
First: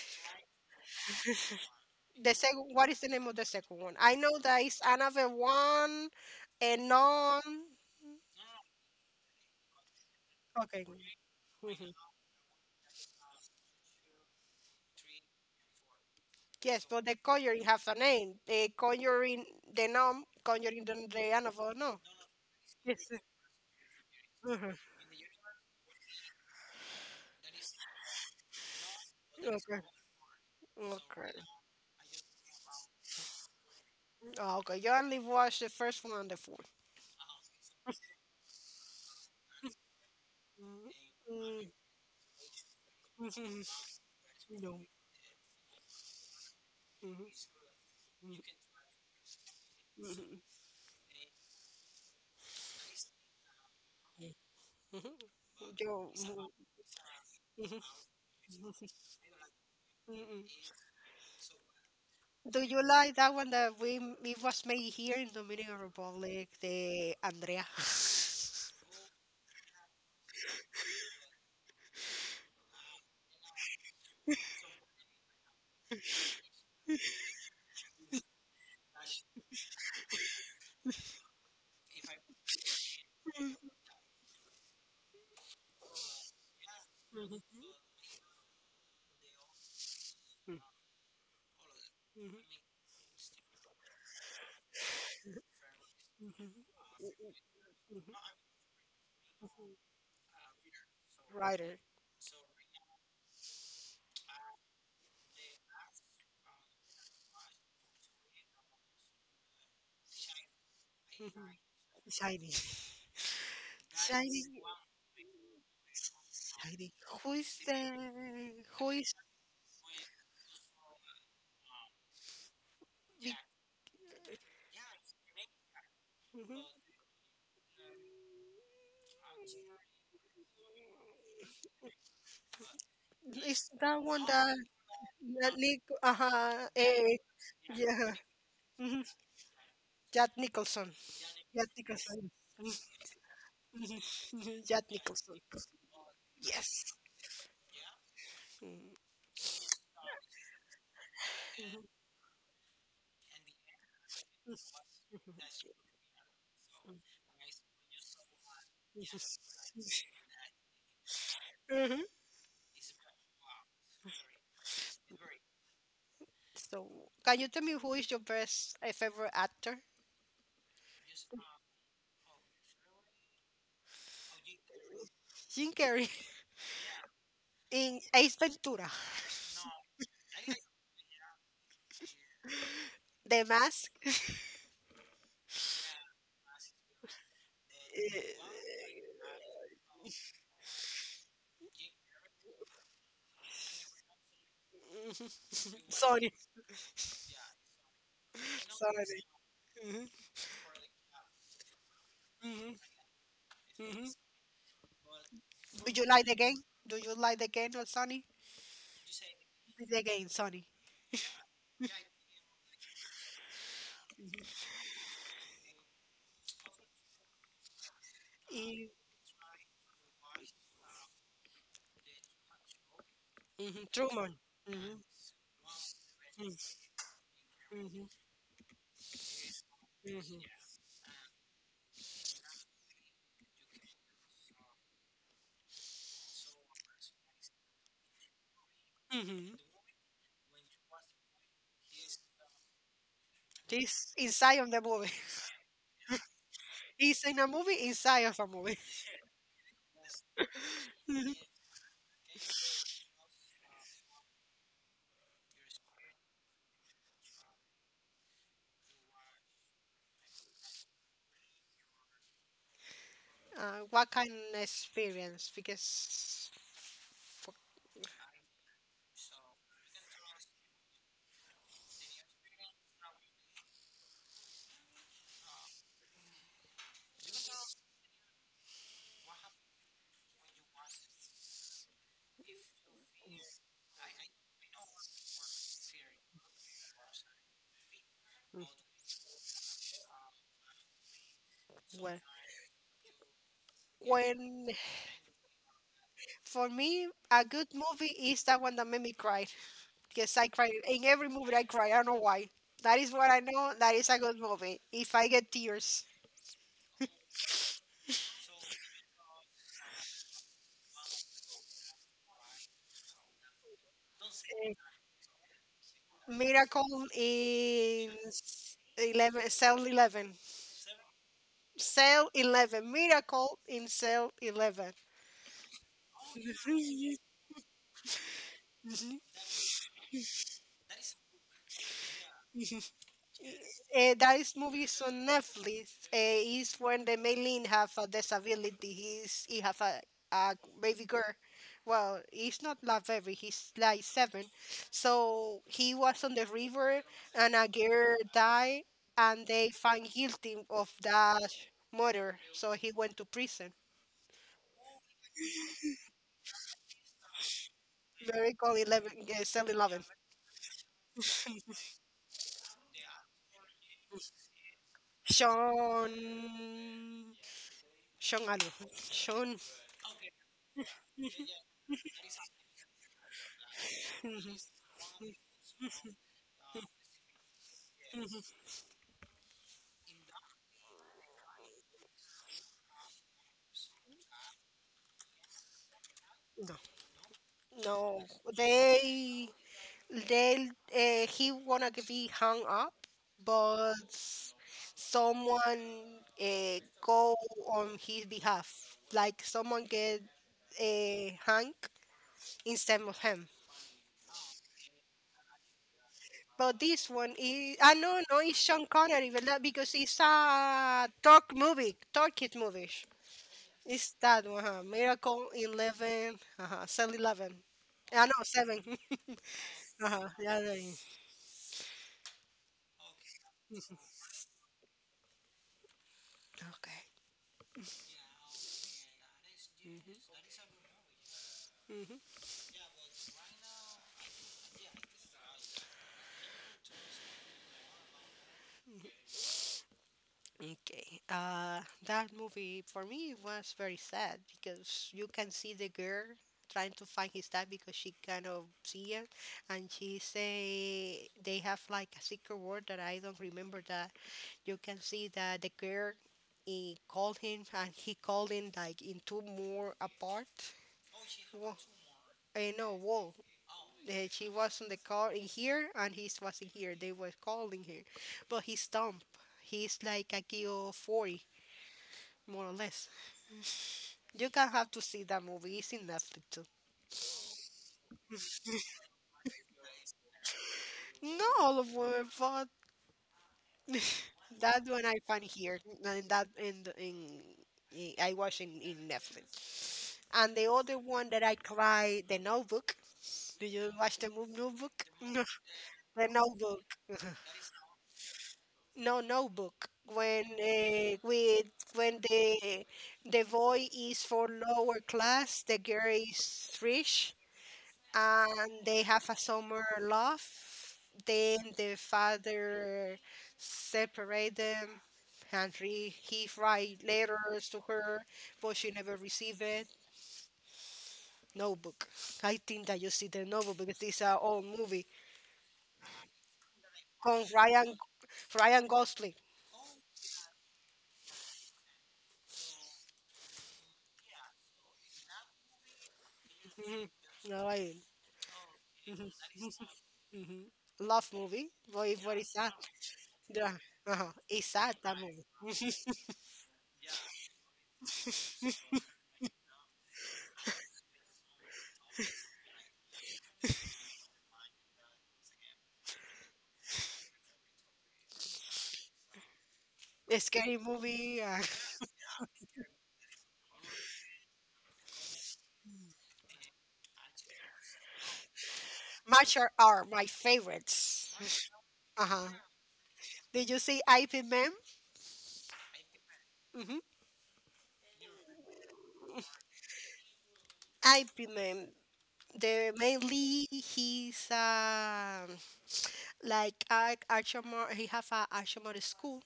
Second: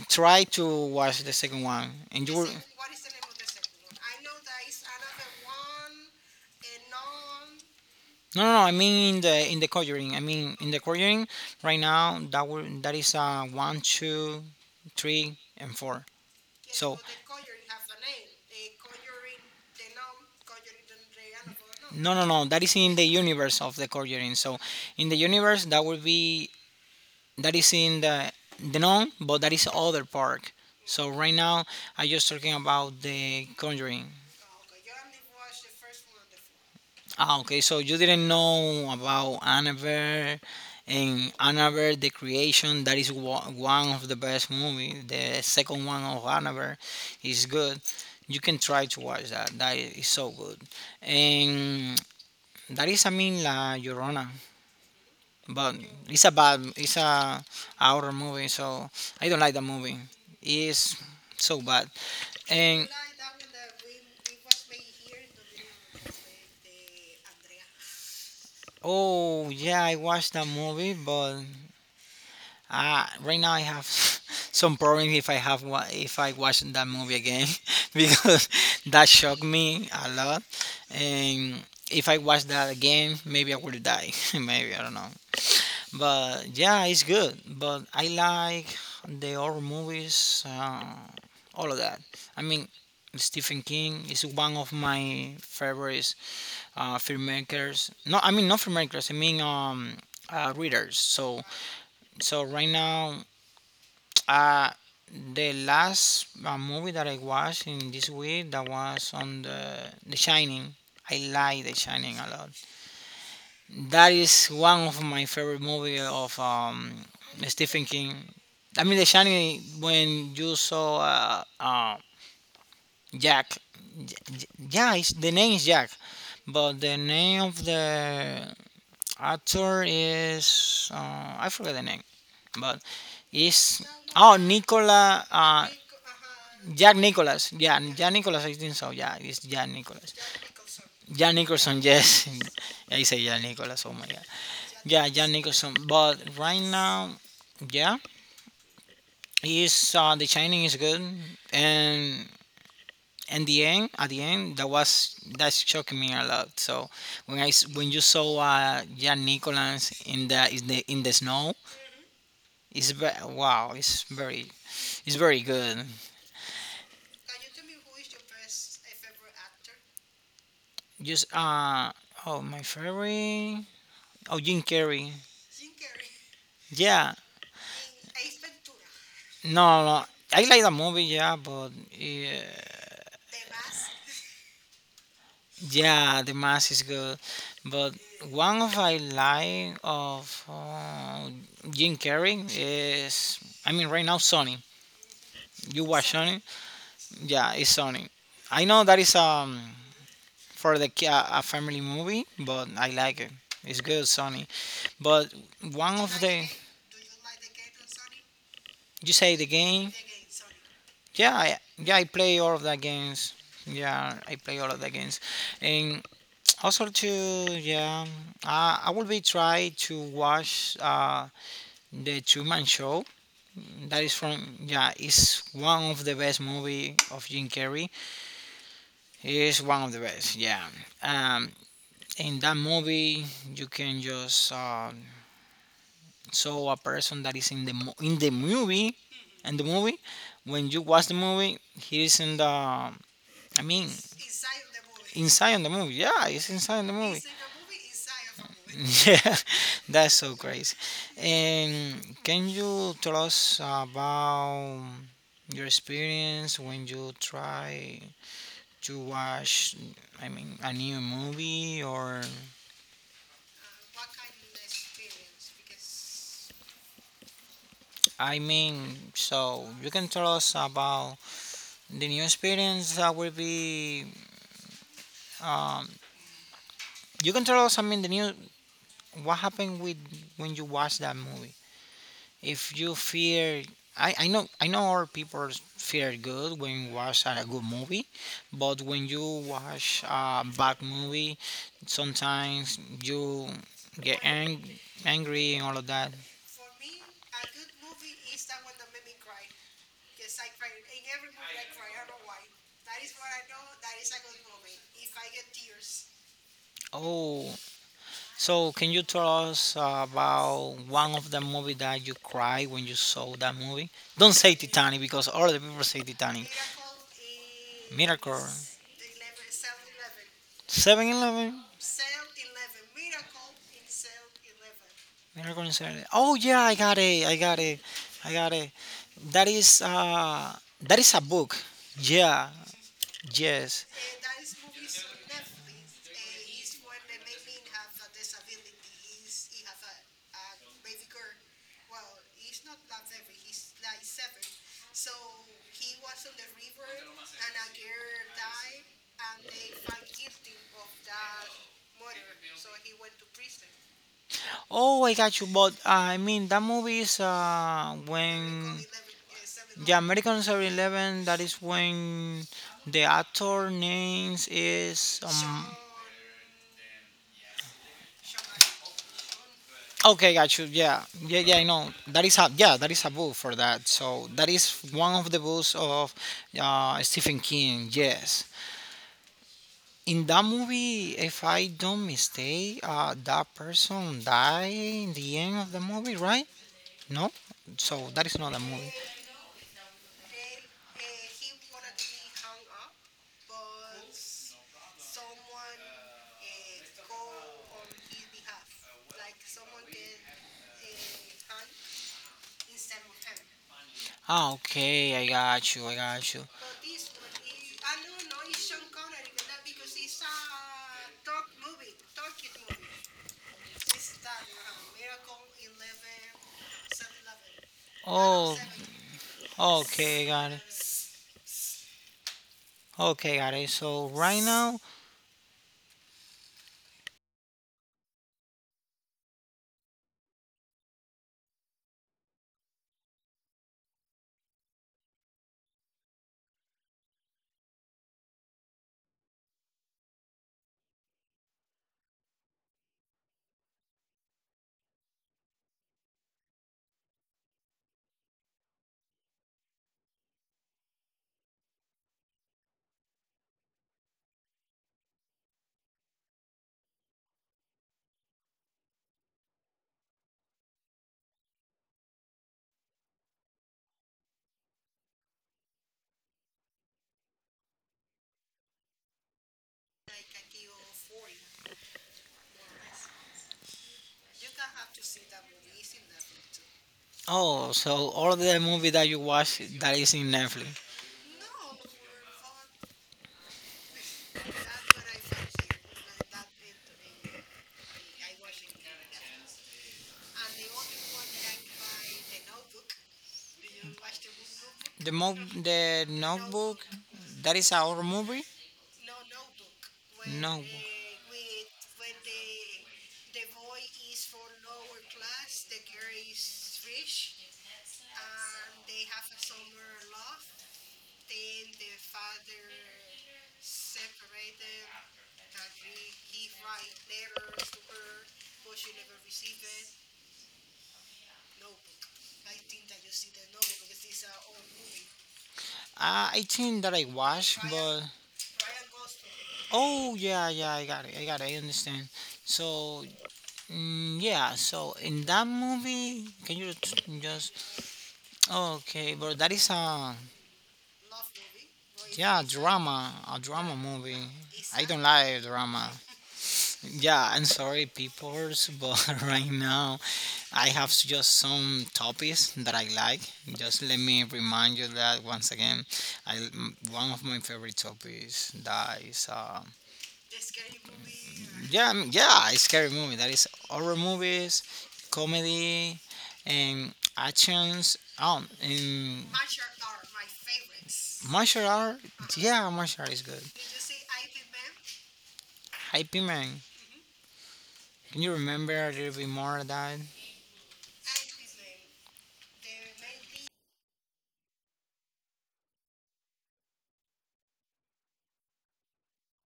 Speaker 1: try to watch the second one, and
Speaker 2: The
Speaker 1: you will.
Speaker 2: second, what is the name of the second one? I know that it's another one, and non.
Speaker 1: No, no, no. I mean in the Conjuring. I mean in the
Speaker 2: Okay.
Speaker 1: Conjuring right
Speaker 2: Mhm.
Speaker 1: now that will that is one, two, three, and four.
Speaker 2: Yes,
Speaker 1: So
Speaker 2: but the conjuring has a name. The conjuring, the nom, conjuring, the Annabelle? No.
Speaker 1: no, no, no. That is in the
Speaker 2: Yes, sir.
Speaker 1: universe of the Conjuring. So
Speaker 2: Mhm.
Speaker 1: in the universe that will be that is in the known, but that is
Speaker 2: Okay.
Speaker 1: other park. So right
Speaker 2: Okay.
Speaker 1: now I just talking about the Conjuring.
Speaker 2: Oh, okay. You only watched the first one and the 4th.
Speaker 1: Ah, okay. So you didn't know about Annabelle and
Speaker 2: Mm-hmm.
Speaker 1: Annabelle the Creation. That is wa- one of the best
Speaker 2: No.
Speaker 1: movie. The second one of Annabelle
Speaker 2: Mhm.
Speaker 1: is good. You
Speaker 2: Mhm.
Speaker 1: can try to watch that. That is so
Speaker 2: Mhm.
Speaker 1: good. And that is, I mean, La Llorona.
Speaker 2: Mhm.
Speaker 1: But
Speaker 2: Yo.
Speaker 1: it's a
Speaker 2: Mhm.
Speaker 1: bad, it's a
Speaker 2: Mhm.
Speaker 1: horror movie. So I don't like the movie.
Speaker 2: Mhm.
Speaker 1: It's so bad.
Speaker 2: Do you
Speaker 1: And
Speaker 2: like that one that we it was made here in Dominican Republic, the Andrea? <laughs>
Speaker 1: oh yeah, I watched that movie, but right now I have <laughs> some problems if I have wa- if I watch that movie again <laughs> because <laughs> that shocked me a lot. And if I watch that again, maybe I will die. <laughs> Maybe I don't know. But yeah, it's good. But I like the horror movies, all of that. I mean, Stephen King is one of my favorite filmmakers. No, I mean not filmmakers. I mean readers. So
Speaker 2: Writer.
Speaker 1: right now, uh, the last movie that I watched in this week that was on the Shining. I like The Shining a lot.
Speaker 2: Shiny.
Speaker 1: That
Speaker 2: Shiny.
Speaker 1: is one of my favorite movie of
Speaker 2: Shiny. Who is
Speaker 1: Stephen King.
Speaker 2: the
Speaker 1: I
Speaker 2: who
Speaker 1: mean, The
Speaker 2: is the,
Speaker 1: Shining. When you saw Jack, yeah, it's, the name is Jack, but the name of the actor is I forget the name, but
Speaker 2: is
Speaker 1: is
Speaker 2: that one
Speaker 1: oh
Speaker 2: that,
Speaker 1: Nicola
Speaker 2: Nick,
Speaker 1: Jack Nicholas. Yeah,
Speaker 2: yeah,
Speaker 1: Jack Nicholas. I think so.
Speaker 2: mhm,
Speaker 1: Yeah, it's Jack Nicholas.
Speaker 2: Jack Nicholson.
Speaker 1: Jack
Speaker 2: Jack
Speaker 1: Nicholson. Yes,
Speaker 2: Nicholson. Mhm,
Speaker 1: <laughs> I say Jack Nicholas. Oh my god.
Speaker 2: mhm, Jack
Speaker 1: Yeah, Jack
Speaker 2: Nicholson.
Speaker 1: Nicholson. But right
Speaker 2: Yes.
Speaker 1: now, yeah, is the Shining is good, and in the end, at the end, that was that shocked me a lot. So when I s- when you saw Jack Nicholas in the in the snow,
Speaker 2: Mhm.
Speaker 1: it's ve- wow, it's very good.
Speaker 2: So, can you tell me who is your best favorite actor?
Speaker 1: Just uh oh my favorite oh Jim Carrey.
Speaker 2: Jim Carrey
Speaker 1: Yeah,
Speaker 2: <laughs> in Ace Ventura,
Speaker 1: no no I like the movie yeah, but yeah,
Speaker 2: The Mask,
Speaker 1: yeah the mask is good, but
Speaker 2: uh,
Speaker 1: one of I like of Jim Carrey is I mean right now Sony.
Speaker 2: mhm.
Speaker 1: You
Speaker 2: <laughs>
Speaker 1: watch
Speaker 2: Sorry,
Speaker 1: Sony? Yeah, it's Sony. I know that is
Speaker 2: sorry. Mhm,
Speaker 1: for the ki- a family movie, but
Speaker 2: mhm,
Speaker 1: I like it. It's good,
Speaker 2: mhm.
Speaker 1: Sony. But
Speaker 2: Do
Speaker 1: one
Speaker 2: you
Speaker 1: of
Speaker 2: like the
Speaker 1: the
Speaker 2: game? Do you like the game or Sonny?
Speaker 1: you say the game.
Speaker 2: The game, Sonny.
Speaker 1: Yeah, I play all of the games. Yeah, I play all of the games, and also to yeah,
Speaker 2: Mhm.
Speaker 1: I will be try to watch the Two Man Show.
Speaker 2: Mhm,
Speaker 1: That is
Speaker 2: Truman.
Speaker 1: from yeah,
Speaker 2: Mhm,
Speaker 1: it's one of the best
Speaker 2: mhm,
Speaker 1: movie of Jim Carrey.
Speaker 2: mhm,
Speaker 1: It's one of the best.
Speaker 2: mhm,
Speaker 1: Yeah, um, in that movie you can just so a person that is in the mo- in the movie,
Speaker 2: mhm.
Speaker 1: and the movie, when you watch the movie, he is in the. I mean,
Speaker 2: This inside of the movie.
Speaker 1: on the movie. Yeah, it's inside on the
Speaker 2: It's in a movie inside of a movie.
Speaker 1: movie. <laughs> Yeah, that's so crazy.
Speaker 2: <laughs>
Speaker 1: And can you tell us about your experience when you try to watch? I mean, a new movie, or
Speaker 2: What kind of experience? Because
Speaker 1: I mean, so you can tell us about the new experience that will be. Um, you can tell us. I mean, the new. What happened with when you watch that movie? If you fear, I know our people fear good when watch a good movie, but when you watch a bad movie,
Speaker 2: well,
Speaker 1: sometimes you get
Speaker 2: when
Speaker 1: angry and all of that.
Speaker 2: for me a good movie is that one that made me cry. Because I cry in every movie. I cry. I don't know why. That is what I know. That is a good movie. If I get tears,
Speaker 1: Oh, so, can you tell us about one of the movie that you cried when you saw that movie? Don't say
Speaker 2: Eh,
Speaker 1: Titanic because all the people say Titanic.
Speaker 2: Miracle in
Speaker 1: Miracle.
Speaker 2: 11, cell 11,
Speaker 1: 7 Eleven.
Speaker 2: cell 11. Miracle in cell 11.
Speaker 1: Miracle in 7 oh yeah, I got it. I got it. I got it. That is uh that is a book. Yeah.
Speaker 2: <laughs>
Speaker 1: Yes.
Speaker 2: There is movies on Netflix. Is when the main lead have a disability. He have a baby girl. Well, he's not like baby. He's like seven. So he was on the river, and a girl died, and they find guilty of that murder. So he went to prison.
Speaker 1: Oh, I got you. But I mean that movie is
Speaker 2: Very cool.
Speaker 1: when.
Speaker 2: 11. Cell
Speaker 1: Yeah,
Speaker 2: 11.
Speaker 1: American Story 11, that is when the actor names is
Speaker 2: Sean. Sean. Allen. Sean. <laughs>
Speaker 1: okay, got you. Yeah. Yeah, yeah, I know. That is a yeah, that is a book for that. So that is one of the books of Stephen King. Yes. In that movie, if I don't mistake, that person died in the end of the movie, right?
Speaker 2: No.
Speaker 1: No? So that
Speaker 2: No.
Speaker 1: is not a movie.
Speaker 2: They They'll he wanna be hung up, but someone go on his behalf, like someone get hung instead of him.
Speaker 1: Ah, okay, I got you, I got you.
Speaker 2: But this one is no, no, it's Sean Connery, but that because it's a dark movie, dark kid movie. It's that one, huh? Miracle 11, uh-huh, Cell 11. I know
Speaker 1: Oh,
Speaker 2: seven. <laughs>
Speaker 1: okay, I
Speaker 2: Uh-huh,
Speaker 1: got it.
Speaker 2: yeah, yeah, yeah.
Speaker 1: Okay, got it. So right now,
Speaker 2: Okay. Okay. That movie for me was very sad because you can see the girl trying to find his dad because she kind of see him, and she say they have like a secret word that I don't remember that you can see that the girl he called him <laughs> and he called him like in two more apart. Wall. I know wall. She was in the car in here and he was in here. They were calling her, but he's dumb. He's like a kilo 40, more or less. You can have to see that movie. It's in Netflix too.
Speaker 1: oh, so all of the movie that you watch that is in Netflix.
Speaker 2: No, Oliver, but that one I found here, and that in the- in I watch in Netflix. And the other one that I try, The Notebook. Do you watch the movie Notebook?
Speaker 1: The
Speaker 2: <laughs>
Speaker 1: mo
Speaker 2: No,
Speaker 1: the
Speaker 2: The
Speaker 1: Notebook,
Speaker 2: Notebook. <laughs>
Speaker 1: that is our movie.
Speaker 2: No, Notebook.
Speaker 1: No.
Speaker 2: When the boy is for lower class, the girl is rich, and they have a summer love. Then the father separate them, and he write letters to her, but she never received it. No book. I think that you see the novel because this is an old movie.
Speaker 1: I think that I
Speaker 2: From
Speaker 1: watched,
Speaker 2: Ryan,
Speaker 1: but
Speaker 2: Ryan Gosling.
Speaker 1: oh yeah, yeah, I got it, I got it, I understand. So mm, yeah, so in that movie, can you
Speaker 2: Mhm.
Speaker 1: t- just
Speaker 2: No,
Speaker 1: okay,
Speaker 2: mhm,
Speaker 1: but that is a
Speaker 2: mhm. Love movie. What
Speaker 1: yeah
Speaker 2: is that?
Speaker 1: drama, a
Speaker 2: Yeah.
Speaker 1: drama movie.
Speaker 2: Uh-huh. It's
Speaker 1: I
Speaker 2: that
Speaker 1: don't
Speaker 2: that
Speaker 1: like
Speaker 2: movie.
Speaker 1: drama.
Speaker 2: <laughs>
Speaker 1: Yeah, I'm sorry, peoples, but <laughs> right now I have just some topics that I like. Just let me remind you that once again, I one of my favorite topics that is
Speaker 2: A scary movie.
Speaker 1: yeah,
Speaker 2: <laughs>
Speaker 1: mm, yeah, a scary movie. That is horror movies, comedy, and actions. Oh, and
Speaker 2: Martial art, my favorites.
Speaker 1: martial art.
Speaker 2: Uh huh.
Speaker 1: Yeah, martial art is good.
Speaker 2: Did you say IP Man?
Speaker 1: Hype Man.
Speaker 2: Hmm.
Speaker 1: Can you remember a little bit more of that?
Speaker 2: IP Man. The mainly he's like a action he have a action model school,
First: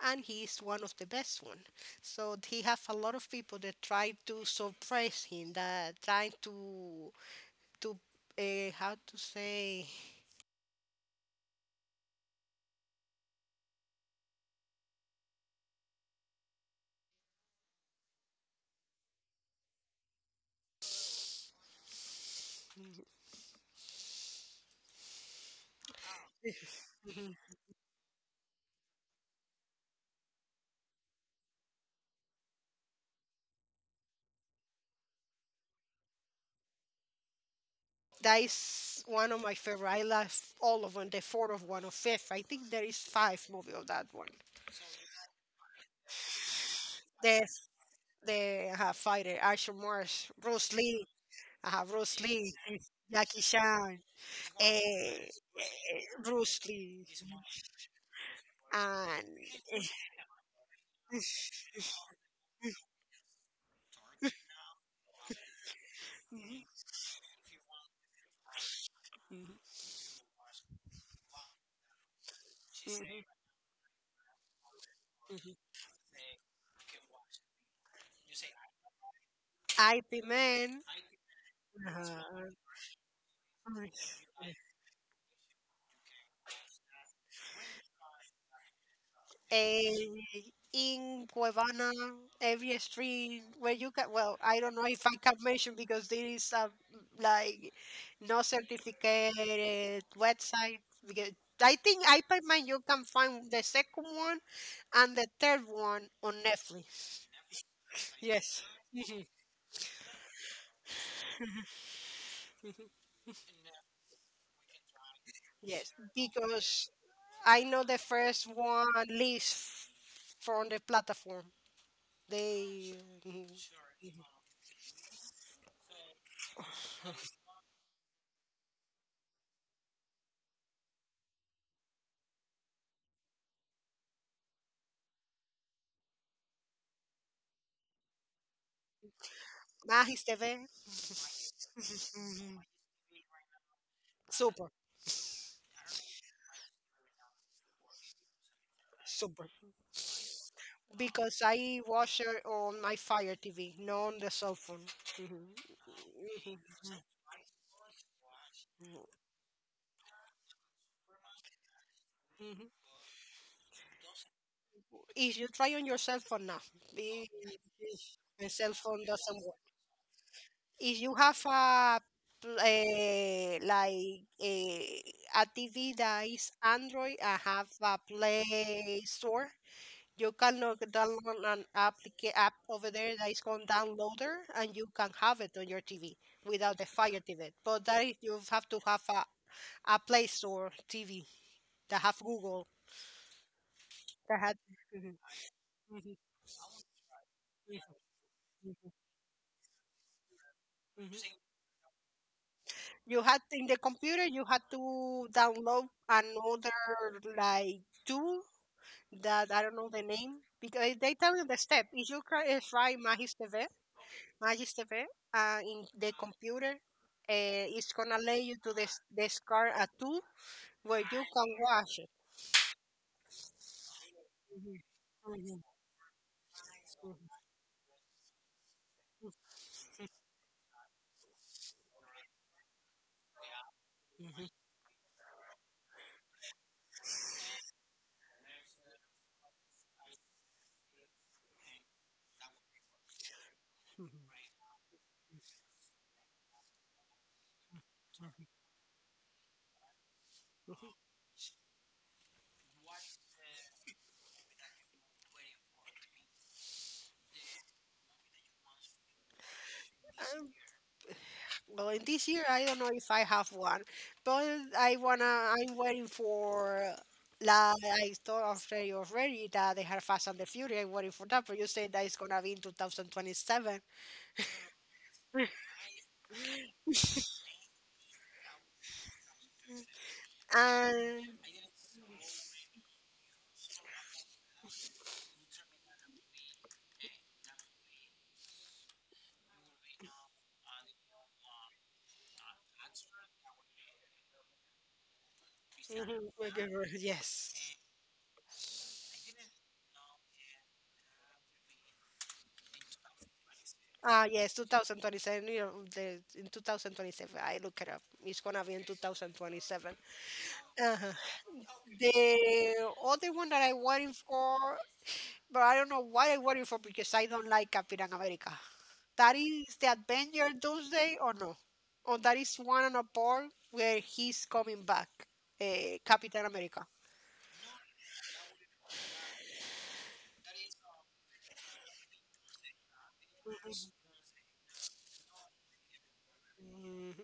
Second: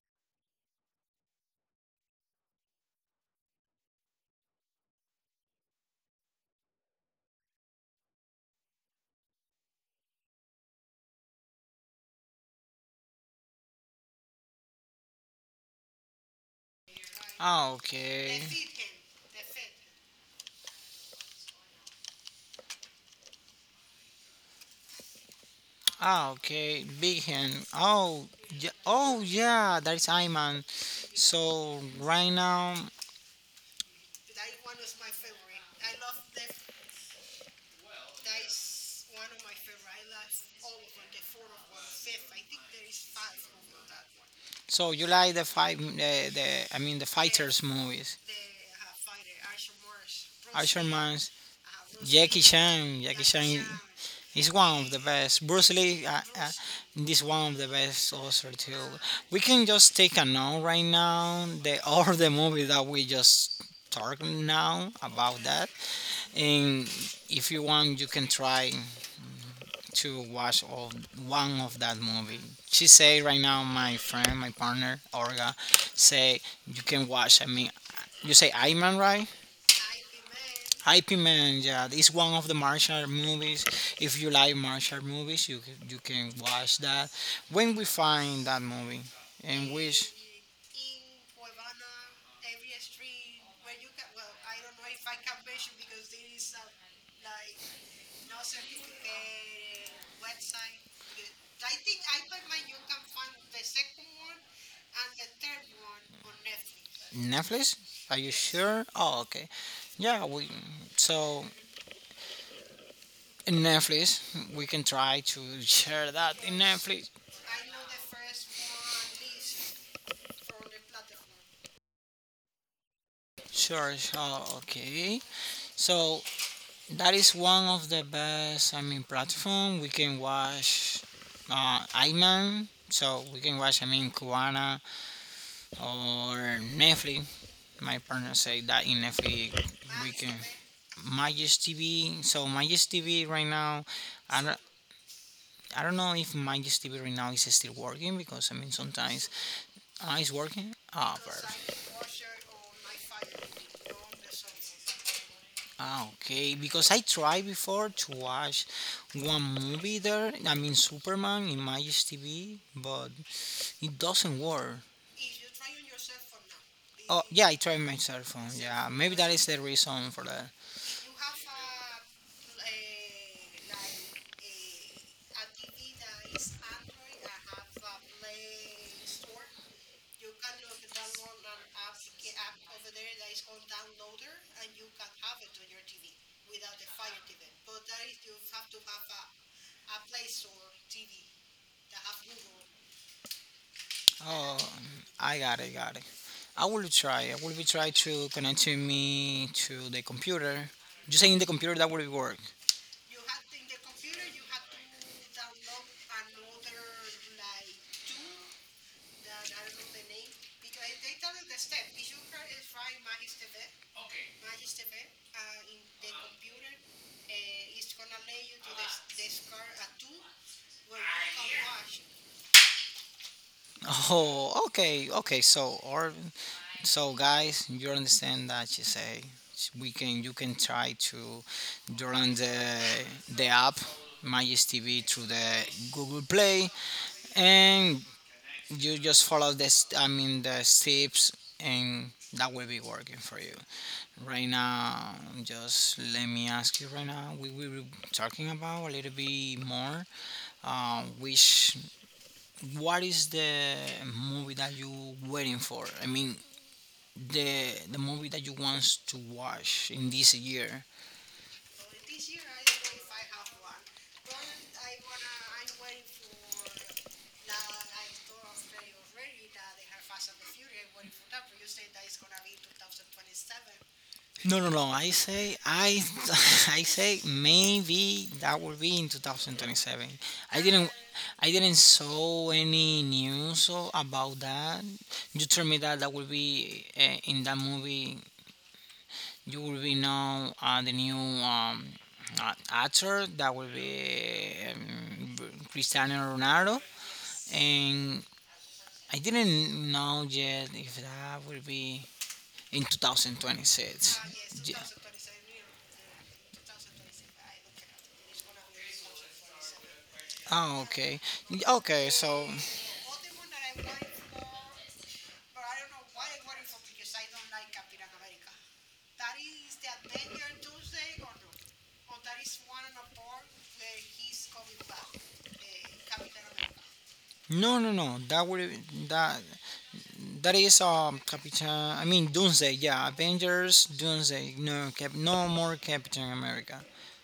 Speaker 2: and he is one of the best one. So he have a lot of people that try to suppress him, that trying to to how to say.
Speaker 1: Ah, okay. Ah, okay. Big
Speaker 2: Mhm.
Speaker 1: hand. Oh, yeah. Oh, yeah. That is Iman. So right now,
Speaker 2: That is one of my favorite. I love all of them. The fourth of one or fifth. I think there is five movie of that one.
Speaker 1: so you like the fight? The I mean the
Speaker 2: The
Speaker 1: fighters movies.
Speaker 2: the fighter, Action Morse, Bruce
Speaker 1: Usher
Speaker 2: Lee,
Speaker 1: Man's
Speaker 2: Bruce
Speaker 1: Jackie
Speaker 2: Lee,
Speaker 1: Chan. Jackie
Speaker 2: Jackie
Speaker 1: Chan
Speaker 2: Chan,
Speaker 1: is
Speaker 2: eh,
Speaker 1: one of the
Speaker 2: eh,
Speaker 1: best. Bruce Lee
Speaker 2: Bruce Lee,
Speaker 1: is one of the best also too.
Speaker 2: and
Speaker 1: We can
Speaker 2: eh,
Speaker 1: just take a note right now. The all the movie that we just talked now about that.
Speaker 2: mhm,
Speaker 1: And if you want, you can try
Speaker 2: mhm,
Speaker 1: to watch all one of that movie. She say
Speaker 2: mhm,
Speaker 1: right now, my friend, my partner, Orga, say you can watch. I mean, you say Iron Man, right?
Speaker 2: mhm. IP Man.
Speaker 1: IP Man, yeah, it's one
Speaker 2: Uh-huh.
Speaker 1: of the martial art movies. If you like martial art movies, you can watch that. When we find that movie, and
Speaker 2: eh,
Speaker 1: which
Speaker 2: in Cuevana, every street where you can. Well, I don't know if I can mention because there is a like no certificated website. Because I think Hyperman you can find the second one and the third one on Netflix.
Speaker 1: Netflix? Are you
Speaker 2: Yes.
Speaker 1: sure? Oh,
Speaker 2: Mhm.
Speaker 1: okay. Yeah, we so in Netflix we can try to <laughs>
Speaker 2: Yes,
Speaker 1: share that in
Speaker 2: because
Speaker 1: Netflix.
Speaker 2: I know the first one lives from the platform. They. Mhm.
Speaker 1: Sure,
Speaker 2: Mhm.
Speaker 1: sure. Okay. So that is one of the best. I mean, platform we can watch. Iman. So we can watch. I mean, Kuana or Netflix. My partner say that in Netflix we
Speaker 2: Magis
Speaker 1: can.
Speaker 2: TV.
Speaker 1: Magis TV. So
Speaker 2: Mhm.
Speaker 1: Magis TV right now. I don't.
Speaker 2: Super.
Speaker 1: I don't know if Magis TV right now is still working because I mean sometimes
Speaker 2: Super.
Speaker 1: it's working. Ah,
Speaker 2: Because
Speaker 1: perfect.
Speaker 2: I watch her on my Fire TV, not on the cell phone.
Speaker 1: Ah,
Speaker 2: Hmm.
Speaker 1: okay. Because I tried before to watch one movie there. I mean, Superman in Magic's TV,
Speaker 2: Hmm.
Speaker 1: but it doesn't work.
Speaker 2: If you try on your cell phone now,
Speaker 1: Oh,
Speaker 2: the
Speaker 1: yeah, I tried my cell
Speaker 2: the
Speaker 1: phone.
Speaker 2: cell
Speaker 1: Yeah,
Speaker 2: phone
Speaker 1: maybe that
Speaker 2: doesn't
Speaker 1: is
Speaker 2: work.
Speaker 1: the reason for that.
Speaker 2: If you have a like a TV that is Android, I have a Play Store. You can look, download an app over there that is called Downloader, and you can have it on your TV without the Fire TV. But that is, you have to have a Play Store TV that have Google that
Speaker 1: Oh,
Speaker 2: had. Mhm,
Speaker 1: I got it, got it.
Speaker 2: mhm,
Speaker 1: I will try. I will be try
Speaker 2: mhm,
Speaker 1: to connect to
Speaker 2: mhm,
Speaker 1: me to the computer. You saying
Speaker 2: mhm.
Speaker 1: the computer that will work?
Speaker 2: You had in the computer, you had to download another like tool that I don't know the name because they tell you the step. If you try Magis TV, Magister V, in the computer. It's gonna let you to this discard a tool where you can wash it.
Speaker 1: Oh,
Speaker 2: Mhm,
Speaker 1: okay, okay.
Speaker 2: mhm, mhm,
Speaker 1: So, or So guys, you understand that she say we can you can try to download the app
Speaker 2: mhm,
Speaker 1: Magis TV through the Google Play, and you just follow this, I mean the steps, and that will be working for you.
Speaker 2: mhm.
Speaker 1: Right now, just let me ask you right now, we were talking about a little bit more, which, what is the movie that you waiting for? I mean the the movie that you want to watch in this
Speaker 2: Um,
Speaker 1: year.
Speaker 2: well, in this year, I don't know if I have one, but I wanna. I'm waiting for. La, I thought already that they have Fast and the Fury. I'm waiting for that, but you said that it's gonna be in 2027.
Speaker 1: No, no, no. I say I <laughs> I say maybe that will be in 2027. I didn't
Speaker 2: And,
Speaker 1: I didn't saw any news about that. You told me that that will be in that movie. You will be now the new actor that will be
Speaker 2: mhm,
Speaker 1: Cristiano Ronaldo,
Speaker 2: <laughs> yes.
Speaker 1: and I didn't know yet if that will be in 2026.
Speaker 2: Ah, yes, 2027. You know, in 2027, I look it up. It's gonna be in 2027.
Speaker 1: Ah,
Speaker 2: Uh-huh.
Speaker 1: okay, okay. So
Speaker 2: The other one that I waiting for, but I don't know why I waiting for because I don't like Captain America. That is the Avenger Doomsday or no? Or that is one and a part where he's coming back, uh, Captain America.
Speaker 1: no, no, no. That that is Capitan. I mean Doomsday. Yeah,
Speaker 2: Mhm.
Speaker 1: Avengers Doomsday. No, Cap, no more Captain America.
Speaker 2: Mhm.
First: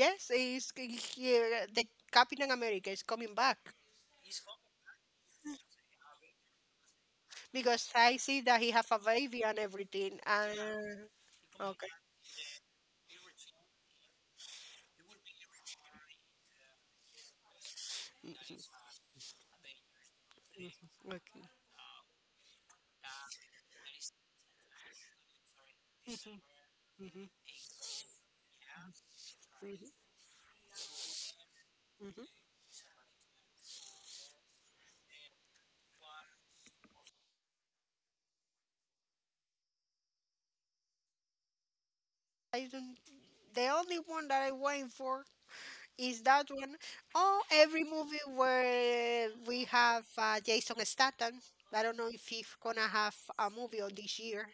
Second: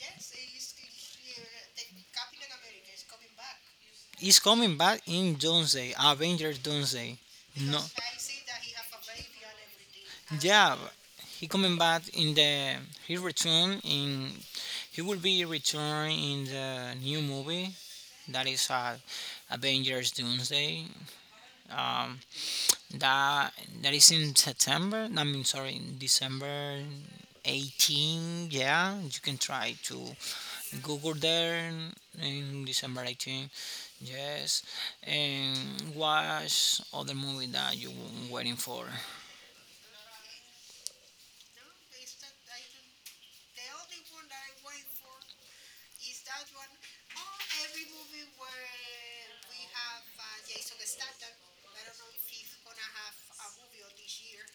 Speaker 2: Yes, the Captain America is coming back.
Speaker 1: He's coming back in Doomsday. Avengers Doomsday. No,
Speaker 2: Because I see that he have a baby and everything.
Speaker 1: yeah,
Speaker 2: And,
Speaker 1: he coming
Speaker 2: okay.
Speaker 1: back in the, he return in, he will be returning in the new movie
Speaker 2: Mhm,
Speaker 1: that is Avengers
Speaker 2: mhm,
Speaker 1: Doomsday.
Speaker 2: okay.
Speaker 1: Um, that that is in September. I mean, sorry, in
Speaker 2: Mhm,
Speaker 1: December
Speaker 2: mhm,
Speaker 1: 18. Yeah, you can try
Speaker 2: mhm,
Speaker 1: to Google there
Speaker 2: mhm.
Speaker 1: in December 18. Yes, and watch other movie that you were waiting for.
Speaker 2: I don't. The only one that I'm waiting for is that one. Oh, every movie where we have Jason Statham. I don't know if he's gonna have a movie on this year.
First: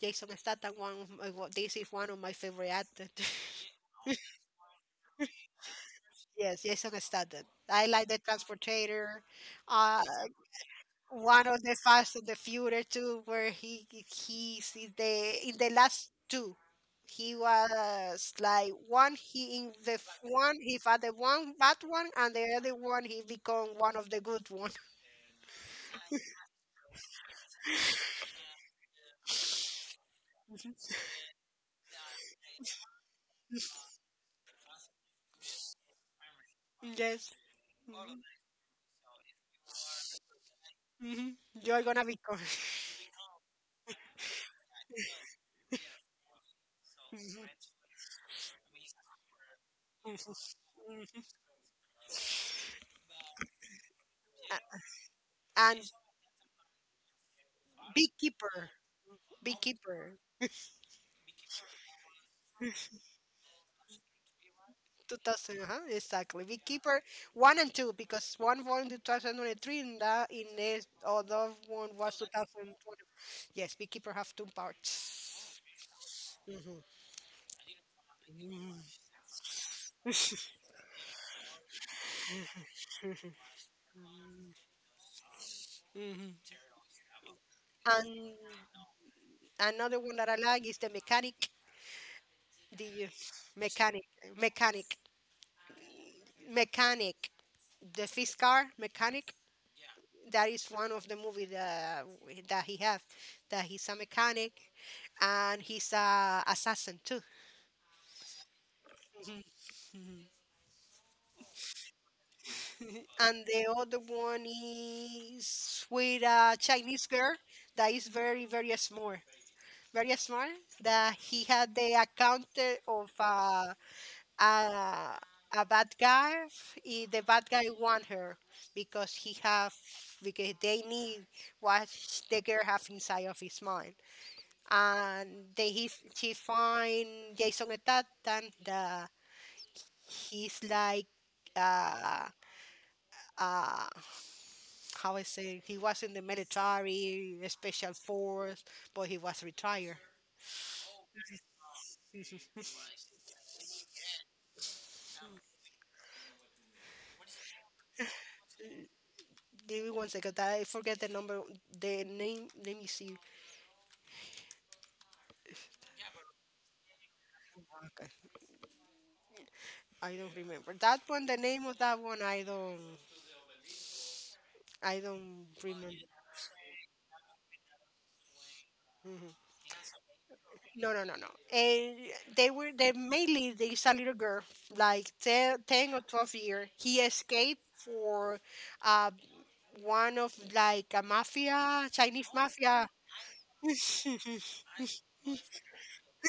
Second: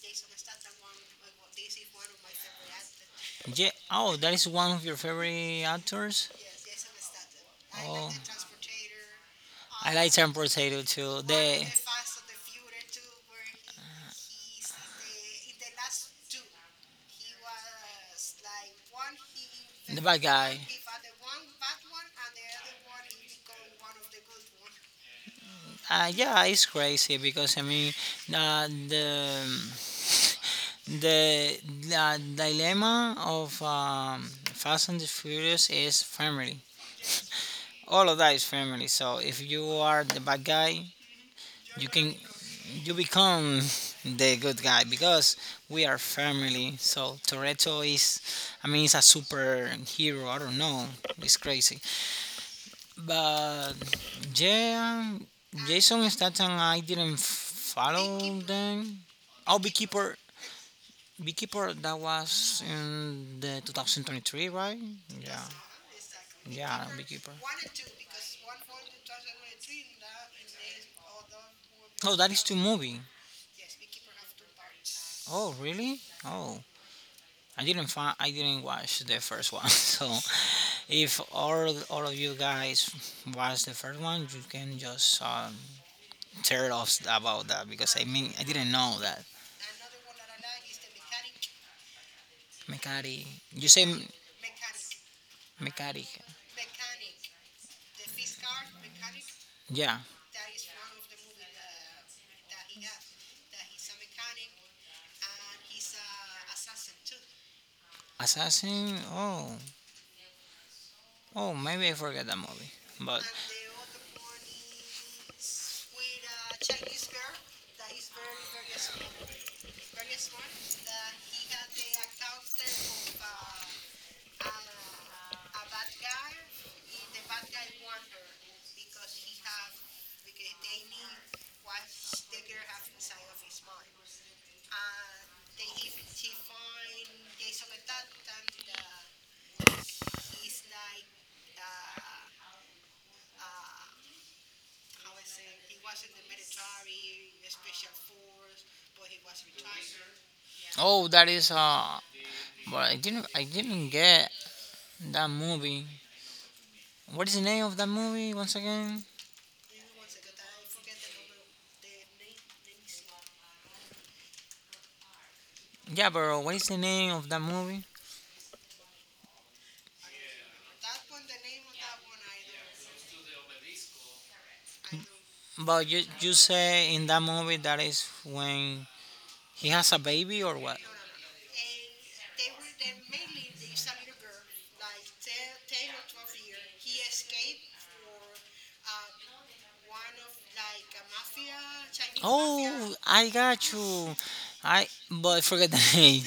Speaker 2: Jason Statham, one of my, wa- this is one of my favorite actors.
Speaker 1: Yeah.
Speaker 2: <laughs>
Speaker 1: Oh, that is one of your favorite actors.
Speaker 2: Yes, Jason Statham. I like
Speaker 1: Oh,
Speaker 2: the Transportator.
Speaker 1: I
Speaker 2: Uh,
Speaker 1: like Transportator too.
Speaker 2: one of the Fast and the Future too, where he's in the last two. He was like one he
Speaker 1: The bad
Speaker 2: one
Speaker 1: guy.
Speaker 2: he found the one bad one and the other one he become one of the good one.
Speaker 1: Yeah, it's crazy because I mean uh, the
Speaker 2: <laughs>
Speaker 1: the dilemma of Fast and the Furious is family.
Speaker 2: Mhm. Yes.
Speaker 1: All of
Speaker 2: Mm-hmm.
Speaker 1: that is family. So if you are the bad guy,
Speaker 2: You're
Speaker 1: you
Speaker 2: gonna
Speaker 1: can
Speaker 2: become.
Speaker 1: you become <laughs> the good guy because we are family. So
Speaker 2: Mhm.
Speaker 1: Toretto is, I mean, he's a
Speaker 2: Mhm.
Speaker 1: superhero. I don't know.
Speaker 2: Mhm.
Speaker 1: It's crazy. But
Speaker 2: <laughs> A-
Speaker 1: yeah,
Speaker 2: And
Speaker 1: Jason Statham, I didn't follow
Speaker 2: beekeeper,
Speaker 1: them. Oh,
Speaker 2: beekeeper.
Speaker 1: Beekeeper, Beekeeper, that was in the 2023, right? Yeah,
Speaker 2: 2000, exactly.
Speaker 1: yeah,
Speaker 2: Beekeeper
Speaker 1: Beekeeper.
Speaker 2: 1 and 2, because one was in 2023 and the in this other one
Speaker 1: Oh,
Speaker 2: was
Speaker 1: that is two movie.
Speaker 2: 2020. Yes, Beekeeper have two parts.
Speaker 1: Oh, really? Oh,
Speaker 2: Hmm.
Speaker 1: I didn't find, I didn't watch the first one. <laughs> So, if all of you guys watch the first one, you can just
Speaker 2: Hmm. <laughs>
Speaker 1: tear it off about that because I mean
Speaker 2: And
Speaker 1: I didn't know that.
Speaker 2: another one that I like is the mechanic, the
Speaker 1: Mechanic. You say
Speaker 2: mechanic,
Speaker 1: m-
Speaker 2: mechanic,
Speaker 1: mechanic.
Speaker 2: mechanic, the fist car mechanic.
Speaker 1: Yeah.
Speaker 2: That is one of the movie that he have, that he's a mechanic, and he's a assassin too.
Speaker 1: Assassin.
Speaker 2: Mm-hmm.
Speaker 1: Oh.
Speaker 2: Mhm.
Speaker 1: Oh, maybe I forget that movie.
Speaker 2: <laughs>
Speaker 1: But
Speaker 2: And the other one is with a Chinese girl that is very, very smart, very smart. That he had the account of a, a bad guy. The bad guy want her because he have because they need what the girl have inside of his mind, and they he she find Jason Statham that he's like uh, uh, how I say he was in the military, special force, but he was retired.
Speaker 1: oh, that is.
Speaker 2: Mhm.
Speaker 1: But I didn't. I didn't get that movie. What is the name of that movie once
Speaker 2: Mm,
Speaker 1: again?
Speaker 2: give me one second. I forget the number, the name. Let me see.
Speaker 1: Yeah, bro. What is the name of that movie?
Speaker 2: Okay, I don't remember that one. The name of that one, I don't
Speaker 1: But
Speaker 2: remember.
Speaker 1: you say in that movie that is when
Speaker 2: Hmm.
Speaker 1: he has a baby or what?
Speaker 2: No, no, no, no. And they mainly this a little girl, like 10 or 12 year. He escaped for uh, one of like a mafia, Chinese mafia.
Speaker 1: Oh,
Speaker 2: <laughs>
Speaker 1: I got you.
Speaker 2: <laughs>
Speaker 1: I but I forget the <laughs> name.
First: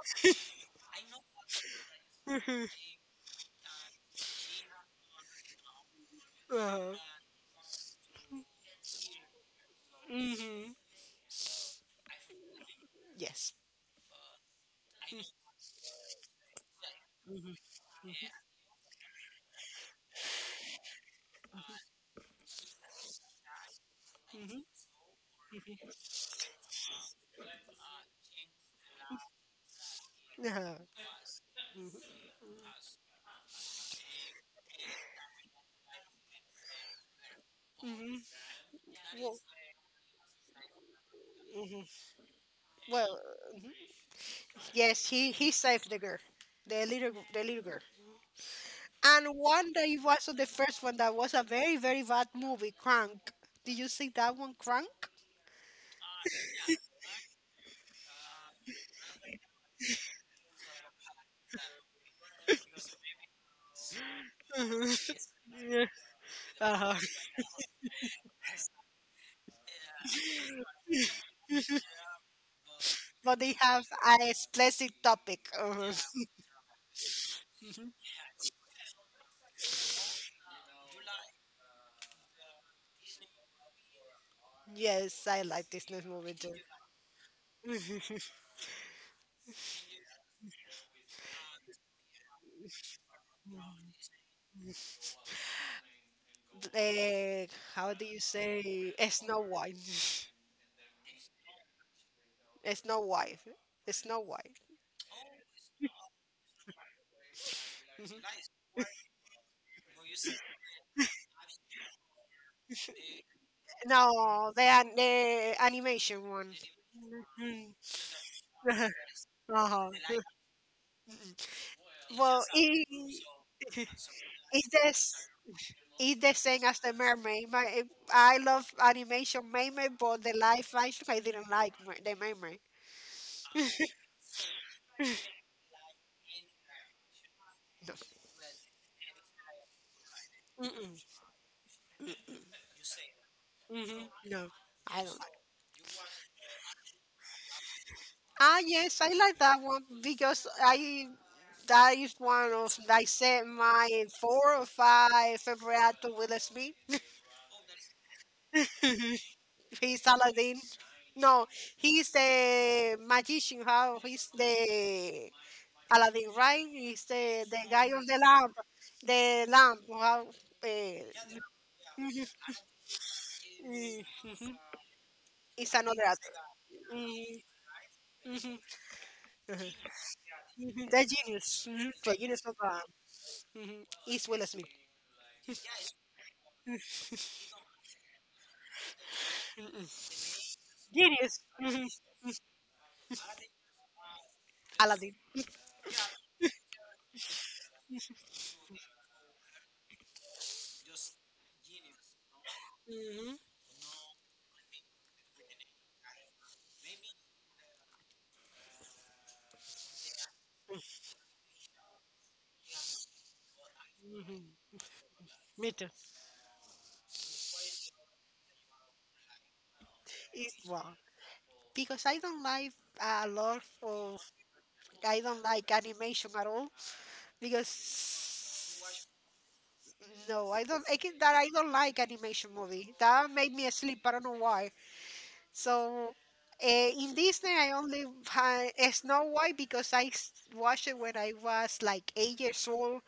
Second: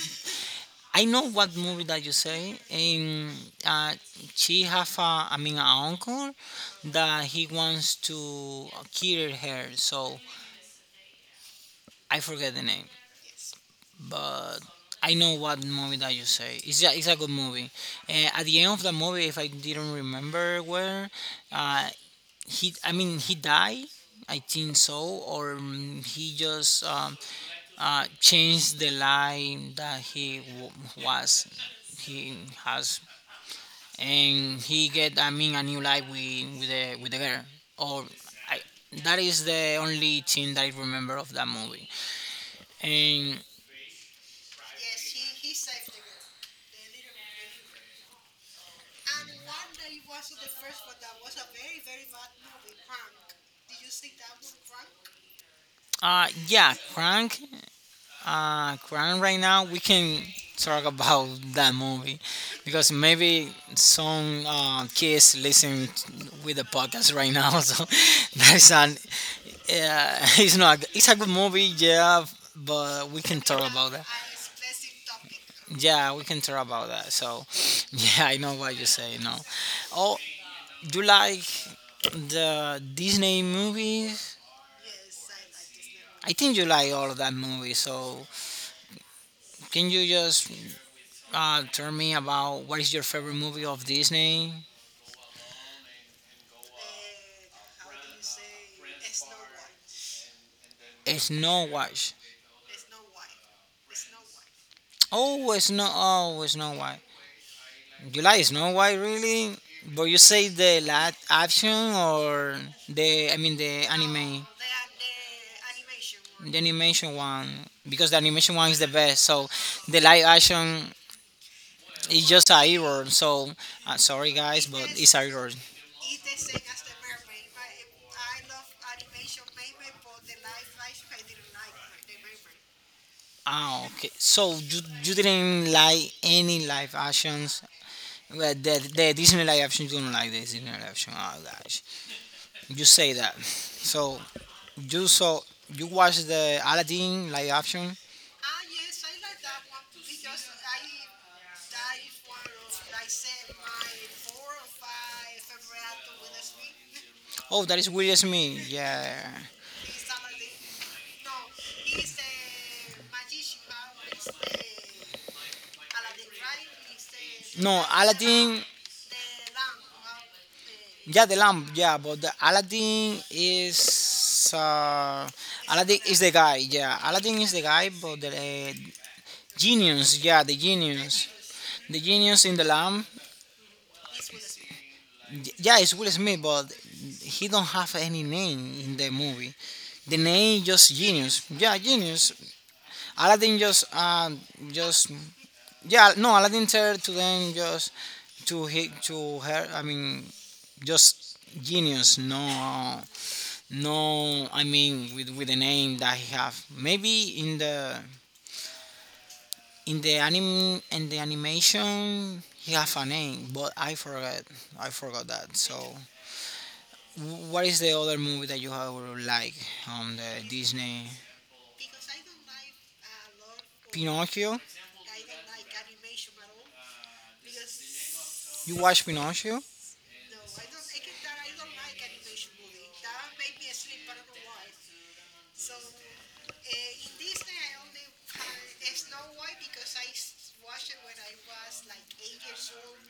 Speaker 1: I know what movie that you say.
Speaker 2: Uh-huh.
Speaker 1: And uh, she have a, I mean, an uncle that he wants to kill her. So
Speaker 2: Hmm.
Speaker 1: I forget the name,
Speaker 2: Yes.
Speaker 1: but I know what movie that you say. It's a good movie.
Speaker 2: Mm-hmm.
Speaker 1: At the end of the movie, if I didn't remember where, uh, he, I mean he died, I
Speaker 2: Hmm.
Speaker 1: think so, or he just changed the line that
Speaker 2: Uh-huh.
Speaker 1: was, he
Speaker 2: Hmm.
Speaker 1: has, and he get, I mean, a new life with with the girl, or I, that
Speaker 2: Well,
Speaker 1: is the only thing that I remember of that movie.
Speaker 2: hmm, well,
Speaker 1: And
Speaker 2: mhm. Yes, he saved the girl, the little girl. And one day it was the first one that was a very, very bad movie, Crank. Did you see that one, Crank?
Speaker 1: yeah, crank, current right now we can talk about that movie because maybe some
Speaker 2: Mhm.
Speaker 1: kids listen
Speaker 2: Yeah.
Speaker 1: with the
Speaker 2: Uh-huh.
Speaker 1: podcast right now. <laughs> So that's an <laughs> it's not, it's a good movie,
Speaker 2: <laughs>
Speaker 1: yeah, but we can
Speaker 2: But they
Speaker 1: talk
Speaker 2: have
Speaker 1: about that.
Speaker 2: a explicit topic. Uh-huh.
Speaker 1: Yeah, we can talk about that. So <laughs>
Speaker 2: <laughs>
Speaker 1: yeah, I know what you say. No, oh, do you like the Disney movies?
Speaker 2: Yes, I like Disney
Speaker 1: I
Speaker 2: movie
Speaker 1: think
Speaker 2: too.
Speaker 1: you like all of that movie.
Speaker 2: <laughs>
Speaker 1: So can you just tell me about what is your favorite movie of
Speaker 2: Mhm.
Speaker 1: Disney?
Speaker 2: Eh, how do you say Snow White? <laughs>
Speaker 1: Snow White.
Speaker 2: Snow White. Snow White.
Speaker 1: Oh, Snow. Oh, Snow White.
Speaker 2: <laughs>
Speaker 1: You
Speaker 2: Mhm.
Speaker 1: like Snow White, really? But you say the live action or the? I mean the anime.
Speaker 2: No, the animation one.
Speaker 1: The animation one,
Speaker 2: Mhm.
Speaker 1: because the animation one is the
Speaker 2: <laughs>
Speaker 1: best. So
Speaker 2: Uh-huh.
Speaker 1: the live action
Speaker 2: <laughs> Mhm.
Speaker 1: is
Speaker 2: Well,
Speaker 1: just a error. So
Speaker 2: <laughs>
Speaker 1: sorry guys,
Speaker 2: Is
Speaker 1: but
Speaker 2: this
Speaker 1: it's a error.
Speaker 2: is the same as the mermaid. I love animation mermaid, but the live action I didn't like the mermaid.
Speaker 1: Ah, okay. So you
Speaker 2: <laughs>
Speaker 1: didn't like any live actions.
Speaker 2: No.
Speaker 1: Well, the there additional option, you don't like the additional option.
Speaker 2: Mm-mm.
Speaker 1: Oh gosh, you say that.
Speaker 2: Hmm.
Speaker 1: So
Speaker 2: No, I
Speaker 1: you
Speaker 2: don't like.
Speaker 1: saw, you watch the Aladdin live action.
Speaker 2: Ah, yes, I like that one because I that is one of I said my four or five favorite actor Will Smith.
Speaker 1: Oh, that is Will Smith. Yeah.
Speaker 2: <laughs> He's Aladdin. No, he's the magician. How he's the Aladdin, right? Is the
Speaker 1: No,
Speaker 2: guy of the lamp,
Speaker 1: Aladdin.
Speaker 2: the lamp. How,
Speaker 1: Yeah, the lamp. Yeah, but the
Speaker 2: it's
Speaker 1: Aladdin
Speaker 2: another
Speaker 1: is
Speaker 2: actor.
Speaker 1: the guy. Yeah, Aladdin
Speaker 2: Mhm,
Speaker 1: is the guy, but the
Speaker 2: mhm,
Speaker 1: uh,
Speaker 2: mhm.
Speaker 1: genius. Yeah, the
Speaker 2: Mhm. The
Speaker 1: genius.
Speaker 2: genius, mhm,
Speaker 1: The
Speaker 2: the genius
Speaker 1: genius
Speaker 2: of
Speaker 1: in the
Speaker 2: the lamp,
Speaker 1: lamp.
Speaker 2: mhm, is Will Smith.
Speaker 1: Yeah, it's Will Smith, but he don't have any name in the movie.
Speaker 2: Mhm.
Speaker 1: The name just genius.
Speaker 2: Genius,
Speaker 1: Yeah,
Speaker 2: mhm,
Speaker 1: genius. Aladdin just
Speaker 2: Aladdin.
Speaker 1: yeah, no, Aladdin said to them, just to her. I mean just genius. No,
Speaker 2: Mhm,
Speaker 1: no. I mean with the name that he have. Maybe in the anime, in the animation he have a name, but
Speaker 2: mhm.
Speaker 1: I forgot that.
Speaker 2: Me
Speaker 1: So
Speaker 2: too.
Speaker 1: what is the other movie that you have like on the
Speaker 2: It's wrong
Speaker 1: Disney?
Speaker 2: because I don't like a lot of
Speaker 1: Pinocchio.
Speaker 2: I don't like animation at all.
Speaker 1: You
Speaker 2: Because
Speaker 1: watch Pinocchio?
Speaker 2: No, I don't. That I don't like animation movie. That made me asleep. I don't know why. So in Disney, I only had Snow White because I watched it when I was like 8 years old.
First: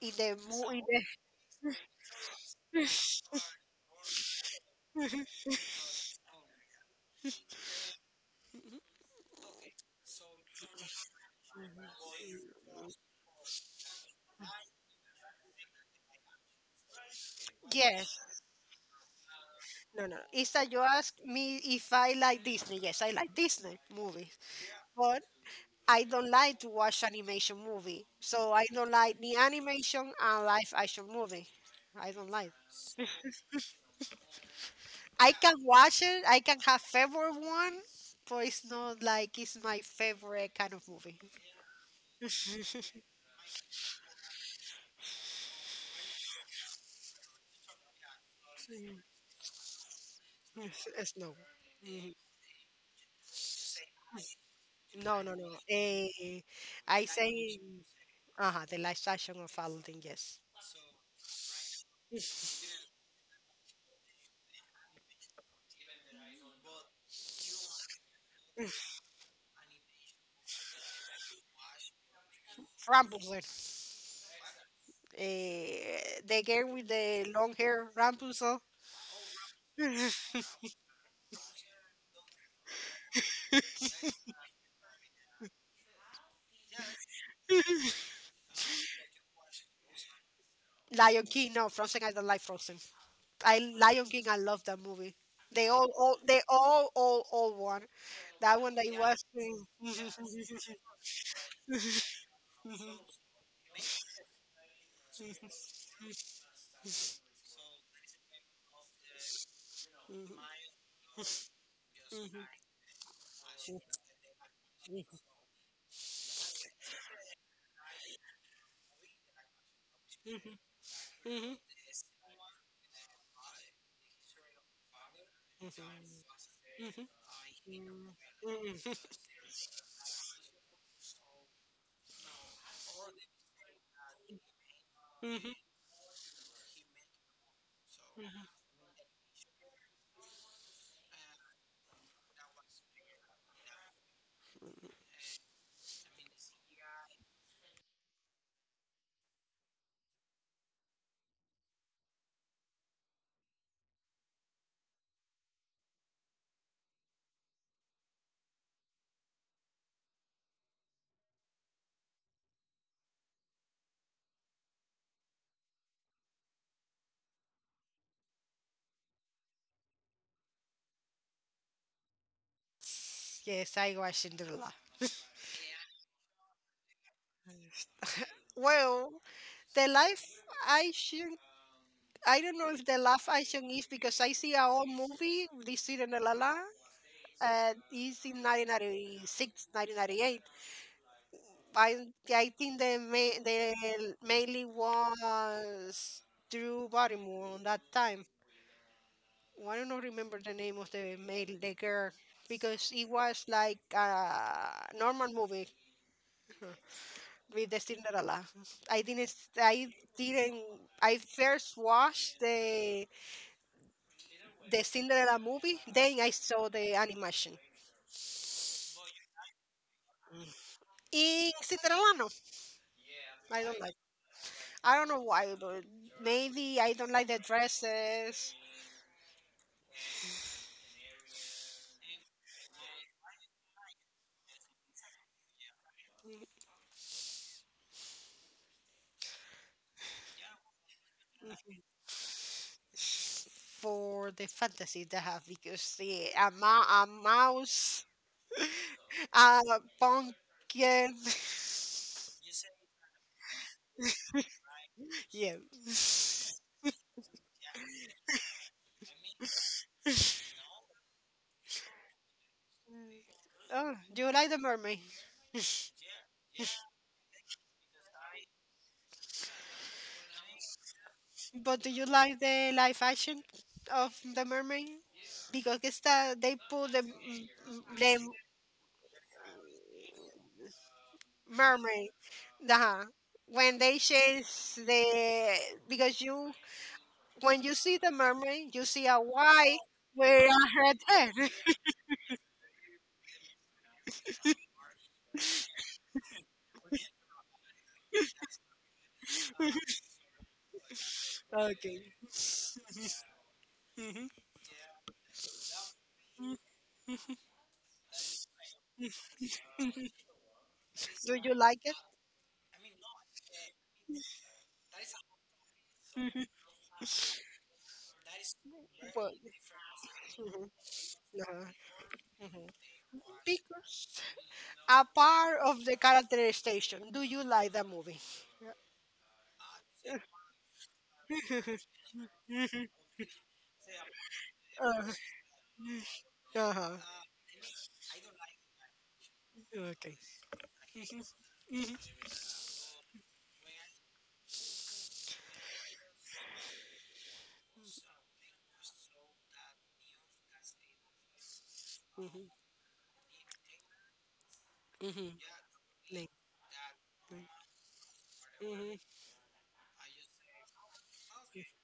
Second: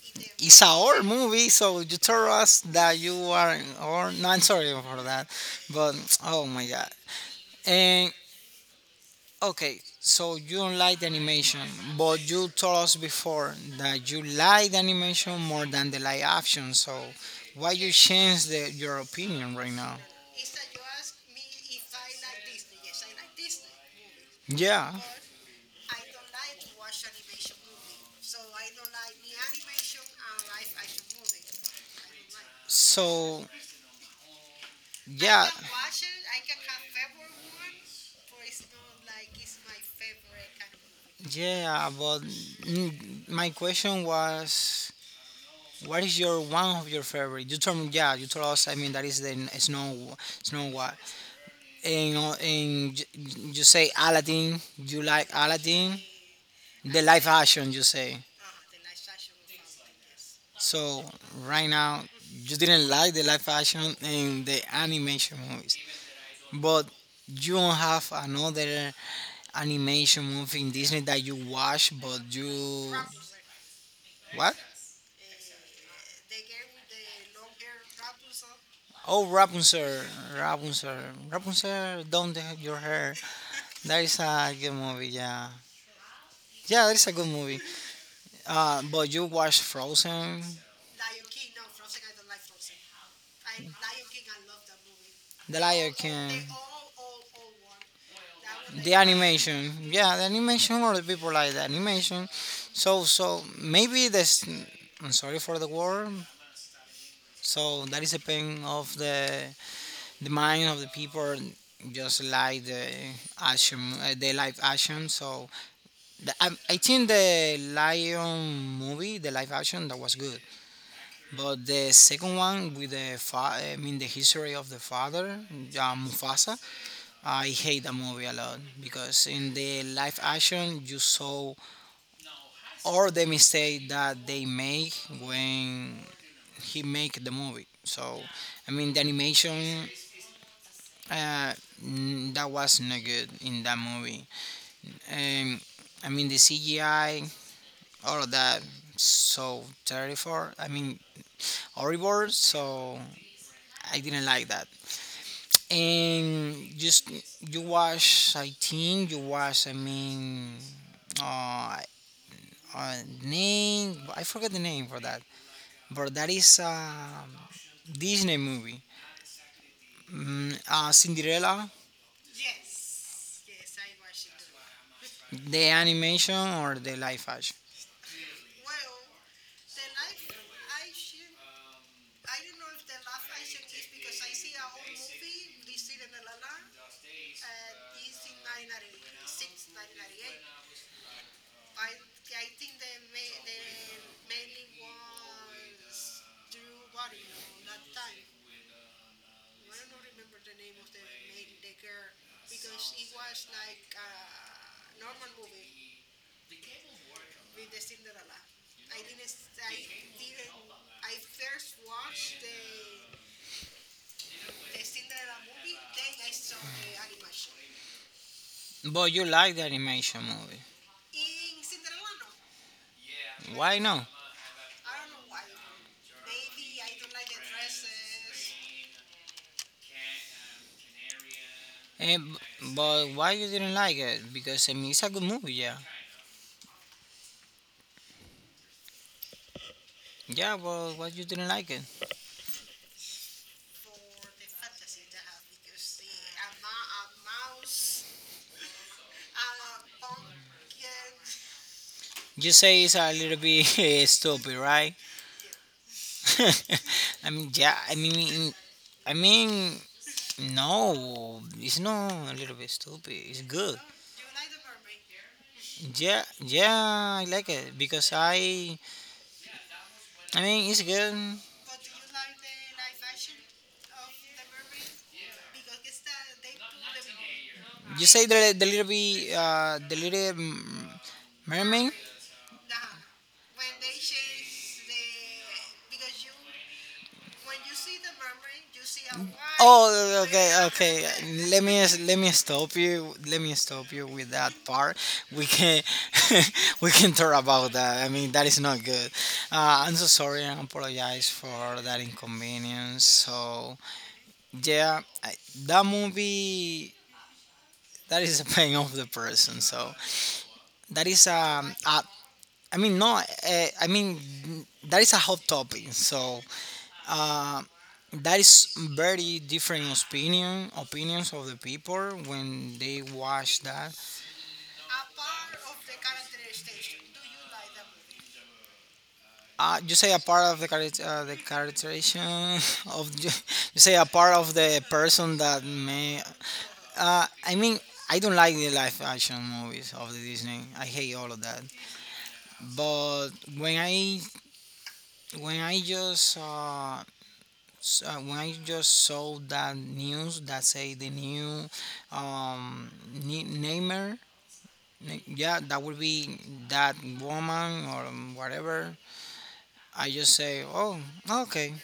Speaker 2: In the
Speaker 1: It's a
Speaker 2: movie,
Speaker 1: horror movie, so you told us that you are in horror. No, I'm sorry for that, but oh my god. And okay, so you don't like the animation, but you told us before that you like the animation more than the live action. So why you
Speaker 2: yes,
Speaker 1: change the, your opinion right now?
Speaker 2: no, no. Is that you ask me if I like Disney? Yes, I like Disney movies,
Speaker 1: Yeah.
Speaker 2: but I don't like to watch animation movie. So I don't like the animation and live action movie. I don't like.
Speaker 1: So
Speaker 2: I
Speaker 1: yeah.
Speaker 2: can watch it. I can have favorite one, but it's not like it's my favorite kind of movie.
Speaker 1: Yeah, but
Speaker 2: <laughs>
Speaker 1: my question was, what is your one of your favorite? You told me, yeah, you told us. I mean,
Speaker 2: Mm.
Speaker 1: that is the Snow, Snow
Speaker 2: It's,
Speaker 1: White,
Speaker 2: it's no. Mm.
Speaker 1: and you say Aladdin. You
Speaker 2: No,
Speaker 1: like
Speaker 2: no, no.
Speaker 1: Aladdin, the
Speaker 2: I
Speaker 1: live
Speaker 2: say,
Speaker 1: action. You say
Speaker 2: the last action of Aladdin, yes.
Speaker 1: so. Right now,
Speaker 2: It's
Speaker 1: you didn't like the live action and the animation movies, but you don't have another animation movie in Disney that you watch, but you
Speaker 2: Rapunzel.
Speaker 1: what?
Speaker 2: The girl with the long hair, Rapunzel.
Speaker 1: Oh, Rapunzel,
Speaker 2: <laughs>
Speaker 1: Rapunzel, Rapunzel, down the, your hair. That is a good movie, yeah. Yeah, that is a good movie. But you watch Frozen,
Speaker 2: Lion King, no, Frozen, I don't like Frozen. I Lion King, I love that movie.
Speaker 1: The Lion
Speaker 2: They
Speaker 1: King,
Speaker 2: all one. That one that
Speaker 1: the
Speaker 2: it was.
Speaker 1: animation. Yeah, the animation
Speaker 2: <laughs>
Speaker 1: or the people like the
Speaker 2: Mhm. Mhm. Mhm. Mhm. Mhm.
Speaker 1: animation.
Speaker 2: Mhm. Mhm.
Speaker 1: So, so maybe this. I'm sorry for the word. So that is a pain of the mind of the people. Just like the action, the live action. So the, I think the Lion movie, the live action, that was good. But the second one with I mean the history of the father, Mufasa,
Speaker 2: Mhm. Mhm.
Speaker 1: I hate the movie a lot because in the live action you saw all the mistake that they make
Speaker 2: Mhm.
Speaker 1: when he make the movie. So,
Speaker 2: Mhm.
Speaker 1: I mean the animation uh, that was not good in that movie. Um, I mean the CGI, all of that so terrible. I mean horrible. So I didn't like that. And just, you watch, I think you watch, I mean uh, uh name, I forget the name for that, but that is a Disney movie, Cinderella,
Speaker 2: Yes, I was in the lab.
Speaker 1: the animation or the live action?
Speaker 2: Well, the live action, I don't know if the live action is because I see a old movie, This Is La La, La, and it's in 1996, I I think they mainly was Drew Barrymore on that time. Well, I don't remember the name of the girl because it was like a normal movie with the Cinderella. I did not I s- I didn't I first watched the Cinderella movie, then I saw the animation.
Speaker 1: But you like the animation movie,
Speaker 2: In Cinderella no. I don't
Speaker 1: why
Speaker 2: like.
Speaker 1: no?
Speaker 2: I don't know why, but maybe I don't like the dresses
Speaker 1: Eh, b But why you didn't like it? Because I mean it's a good movie, yeah, yeah, but why you didn't like it?
Speaker 2: for the fantasy they have because a mouse, <laughs> a pumpkin. <laughs>
Speaker 1: You say it's a little bit <laughs> stupid, right?
Speaker 2: Yeah.
Speaker 1: <laughs> I mean, yeah, I mean, no, it's not a little bit stupid. It's good.
Speaker 2: Oh, do you like the mermaid?
Speaker 1: Yeah, yeah, I like it because I mean, it's good.
Speaker 2: But do you like the live action of the mermaid? Because they put
Speaker 1: You say
Speaker 2: the
Speaker 1: the little bit, the little mermaid.
Speaker 2: mermaid. uh When they change the because you when you see the mermaid, you see a white
Speaker 1: Oh, okay,
Speaker 2: with a
Speaker 1: whale.
Speaker 2: red
Speaker 1: Okay.
Speaker 2: hair.
Speaker 1: Let
Speaker 2: <laughs>
Speaker 1: me Let me stop you. Let me stop you with that part. We can <laughs> we can talk about that. I mean, that is not good. I'm
Speaker 2: <laughs>
Speaker 1: so sorry. I apologize for
Speaker 2: Okay.
Speaker 1: that inconvenience. So
Speaker 2: Mhm.
Speaker 1: yeah, I, that
Speaker 2: Mm.
Speaker 1: movie that is a pain of the person. So that is
Speaker 2: Do you
Speaker 1: um.
Speaker 2: like it?
Speaker 1: A, I mean no. I mean that is a hot topic. So
Speaker 2: Mhm.
Speaker 1: uh, that is
Speaker 2: Well,
Speaker 1: very different
Speaker 2: mhm,
Speaker 1: opinions of the
Speaker 2: uh-huh,
Speaker 1: people
Speaker 2: mhm.
Speaker 1: when they watch that.
Speaker 2: Because a part of the characterization, do you like the movie?
Speaker 1: You say
Speaker 2: Yeah.
Speaker 1: a part of the character, the characterization
Speaker 2: <laughs>
Speaker 1: <laughs>
Speaker 2: Mhm.
Speaker 1: of you, you say a part of the
Speaker 2: Uh,
Speaker 1: person that may.
Speaker 2: uh-huh.
Speaker 1: Uh, I mean, I don't like the live action movies of
Speaker 2: Okay.
Speaker 1: the Disney. I hate all of that.
Speaker 2: Mhm.
Speaker 1: But when I when I just when I just saw that news that say the new
Speaker 2: Mhm,
Speaker 1: um, Neymar
Speaker 2: Mhm.
Speaker 1: Yeah, that would
Speaker 2: Like,
Speaker 1: be that
Speaker 2: mm,
Speaker 1: woman or
Speaker 2: mhm,
Speaker 1: whatever.
Speaker 2: mhm.
Speaker 1: I just say, oh, okay,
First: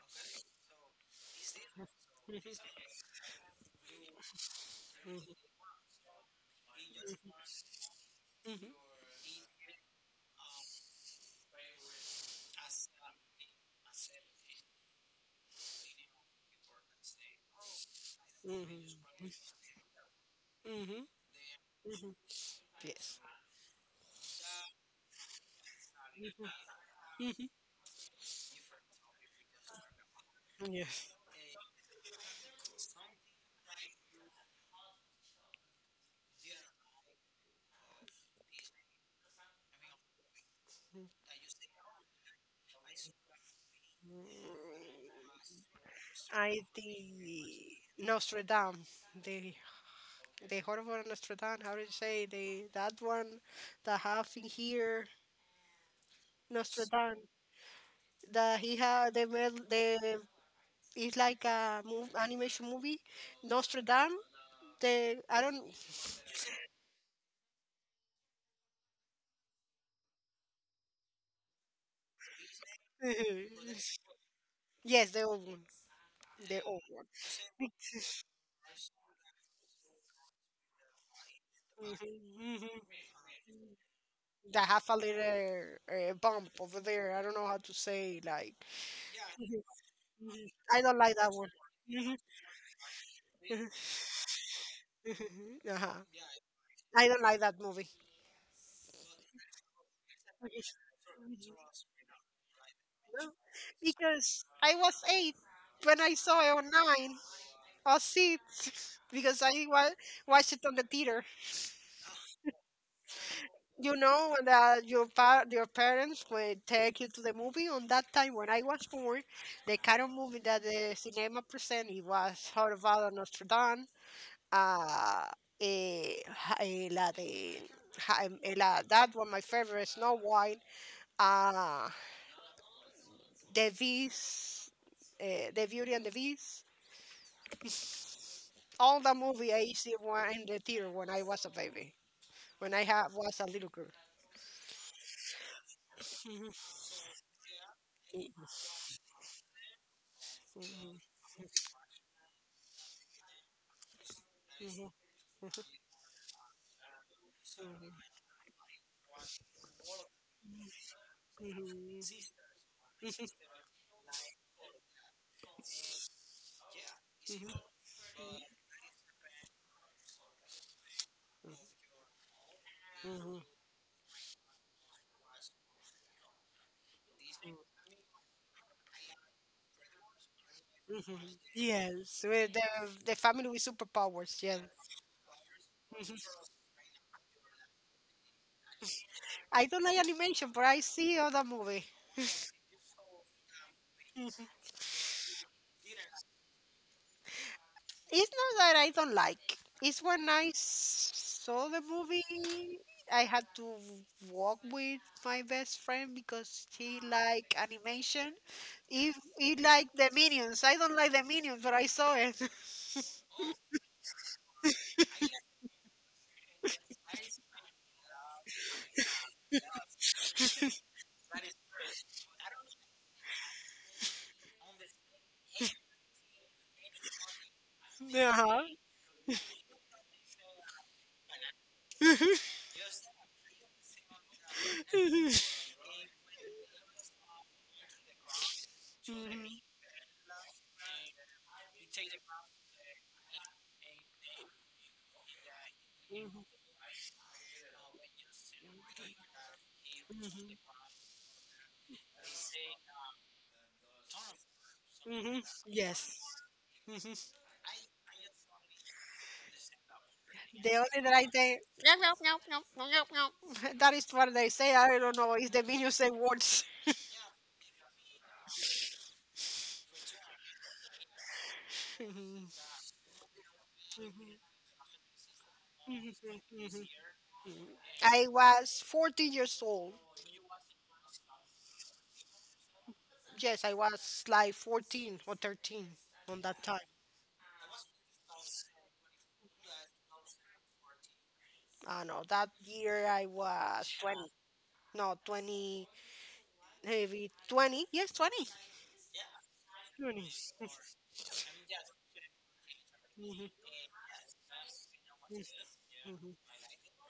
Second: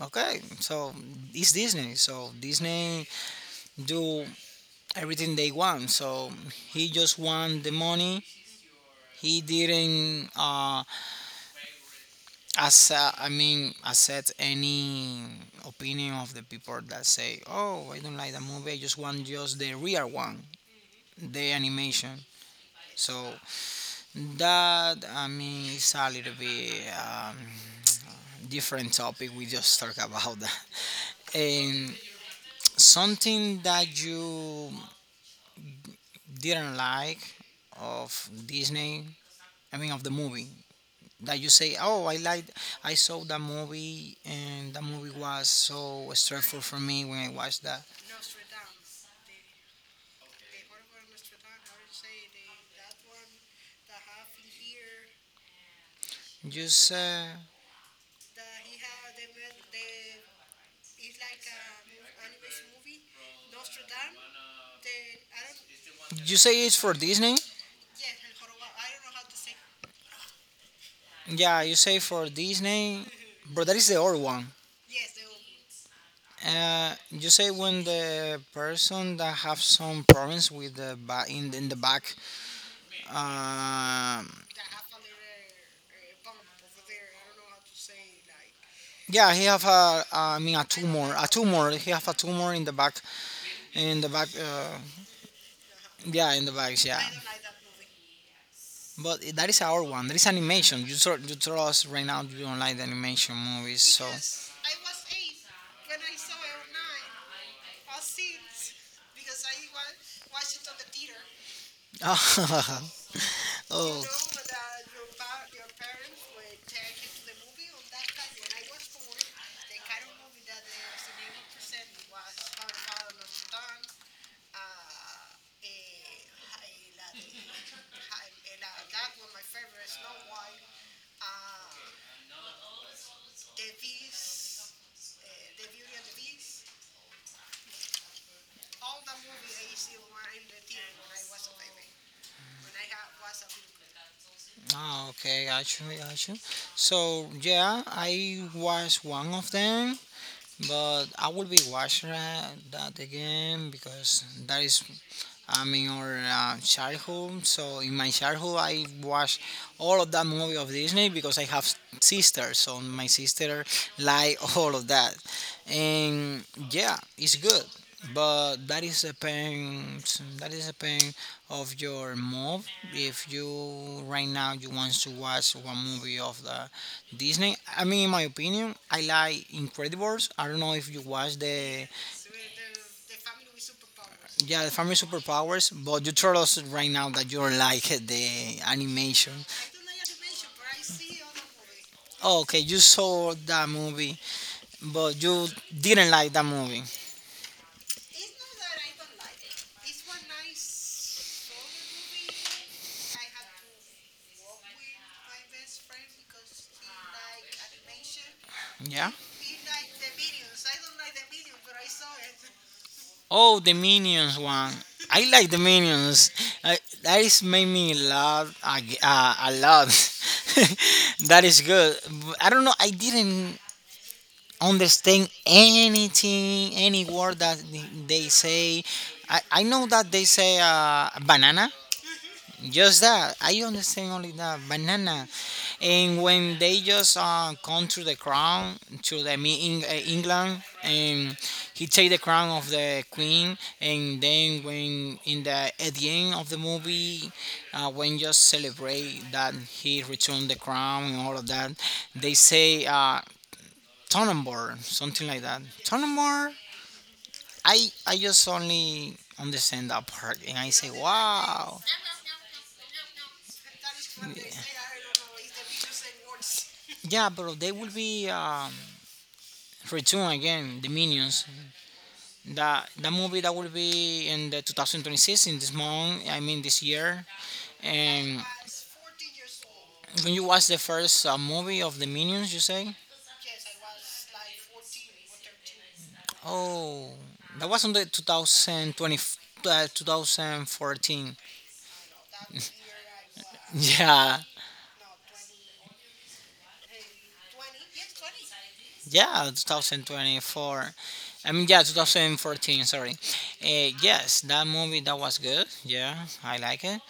Speaker 1: okay. So it's Disney. So
Speaker 2: Mhm.
Speaker 1: Disney do everything
Speaker 2: Mhm.
Speaker 1: they want. So he just want the money.
Speaker 2: Mhm,
Speaker 1: He didn't, as I mean, accept any opinion of the people that say, oh, I don't like the movie. I just want
Speaker 2: Mhm.
Speaker 1: just the real one,
Speaker 2: Mhm.
Speaker 1: the animation.
Speaker 2: Mhm. Yes.
Speaker 1: So that I mean it's a little bit
Speaker 2: Mhm.
Speaker 1: <tsk> different topic. We just talk about that.
Speaker 2: Yes.
Speaker 1: And something that you didn't like of Disney. I mean of the movie that you say, oh, I like. I saw that movie and that movie was so stressful
Speaker 2: I
Speaker 1: for me when I watched
Speaker 2: the
Speaker 1: that.
Speaker 2: Nostradam, the the horrible Nostradam. How do you say the that one that have in here
Speaker 1: Just
Speaker 2: Nostradam that he had the made the it's like a animation movie Nostradam. The I don't.
Speaker 1: You say it's for Disney. Yeah, you say for Disney, but that
Speaker 2: <laughs>
Speaker 1: is the old one.
Speaker 2: Yes, the old one, the old one.
Speaker 1: You say when the person that have some problems with the back in the back,
Speaker 2: Hmm. Hmm.
Speaker 1: um,
Speaker 2: That have a little bump over there. I don't know how to say like.
Speaker 1: yeah, he have a, I
Speaker 2: Mhm.
Speaker 1: mean a
Speaker 2: I don't like that one.
Speaker 1: tumor. He have a tumor in the back,
Speaker 2: <laughs> Uh-huh.
Speaker 1: yeah, in the back, yeah.
Speaker 2: I don't like that movie.
Speaker 1: But that is our one. That is animation. You told us right now you don't like the
Speaker 2: No,
Speaker 1: animation movies, so.
Speaker 2: because I was eight when I saw it or nine or six <laughs> because I watched it on the theater.
Speaker 1: <laughs>
Speaker 2: You
Speaker 1: oh,
Speaker 2: know, when your your parents would take you to the movie. On that time when I was born, the kind of movie that the cinema presented was Horvath Nostradam, uh, la de, la, that one my favorite, Snow White. uh, The Beast, The Beauty and the Beast. All the movie I see one in the theater when I was a baby, when I was a little girl.
Speaker 1: ah, okay, got you.
Speaker 2: Mhm,
Speaker 1: So yeah, I
Speaker 2: mhm,
Speaker 1: was one of them,
Speaker 2: mhm,
Speaker 1: but I will be watching that, that again because that is
Speaker 2: mhm, mhm,
Speaker 1: I'm in our childhood. So in my childhood, I watched all of that movie of Disney because I have
Speaker 2: mhm,
Speaker 1: sisters. So my sister like <laughs> all of that, and yeah, it's good.
Speaker 2: mhm,
Speaker 1: But that is a pain. That is a pain of your mood. If
Speaker 2: mhm.
Speaker 1: you right now you want to watch one movie of the Disney, I mean, in my opinion, I like Incredibles. I don't know if you
Speaker 2: Mhm.
Speaker 1: watch the
Speaker 2: Yes, with the family with superpowers. Yes.
Speaker 1: yeah, the family superpowers, but you told
Speaker 2: Mhm.
Speaker 1: us right now that you don't like the animation.
Speaker 2: I don't like animation, but I see other movie.
Speaker 1: Oh, okay, you saw that movie, but you didn't like that movie.
Speaker 2: It's not that I don't like. It's when I saw the movie, I had to walk with my best friend because she like animation.
Speaker 1: Yeah.
Speaker 2: If he like the Minions, I don't like the Minions, but I saw it. <laughs>
Speaker 1: Oh, the Minions one. I like the Minions. I, that is made me laugh a, g- a lot. <laughs> That is good. But I don't know. I didn't understand anything, any word that they
Speaker 2: Yeah.
Speaker 1: say. I know that they say banana.
Speaker 2: <laughs>
Speaker 1: Just that. I understand only that banana, and when they just come to the crown to the me
Speaker 2: Mhm,
Speaker 1: in, England, and he take the crown of the queen, and then when in the at the end
Speaker 2: mhm,
Speaker 1: of the movie, when just celebrate that he returned
Speaker 2: mhm,
Speaker 1: the crown and all of that, they say Tonnenborn, something like
Speaker 2: mhm.
Speaker 1: that.
Speaker 2: <laughs> Yes.
Speaker 1: Tonnenborn.
Speaker 2: Mm-hmm.
Speaker 1: I just only understand that part, and I
Speaker 2: The
Speaker 1: say
Speaker 2: only that I say,
Speaker 1: wow.
Speaker 2: <laughs> that is what they say. I don't know. It's the video say words.
Speaker 1: Yeah, bro, they will be returned again. The Minions.
Speaker 2: <laughs>
Speaker 1: That that movie that will be in the 2026 in this month. I mean this year.
Speaker 2: I
Speaker 1: And
Speaker 2: was 14 years old.
Speaker 1: when you watch the first movie of the Minions, you say,
Speaker 2: Yes, I was like 14 or 13 on that time.
Speaker 1: "Oh, that was on the 2020, 2014." <laughs>
Speaker 2: I know that year I was 20.
Speaker 1: Yeah,
Speaker 2: No, 20, maybe 20. Yes, 20.
Speaker 1: yeah,
Speaker 2: 20. <laughs>
Speaker 1: 2024. I mean, yeah, 2014. Sorry.
Speaker 2: Mhm,
Speaker 1: Yes, that movie that was good. Yeah,
Speaker 2: mhm,
Speaker 1: I like it.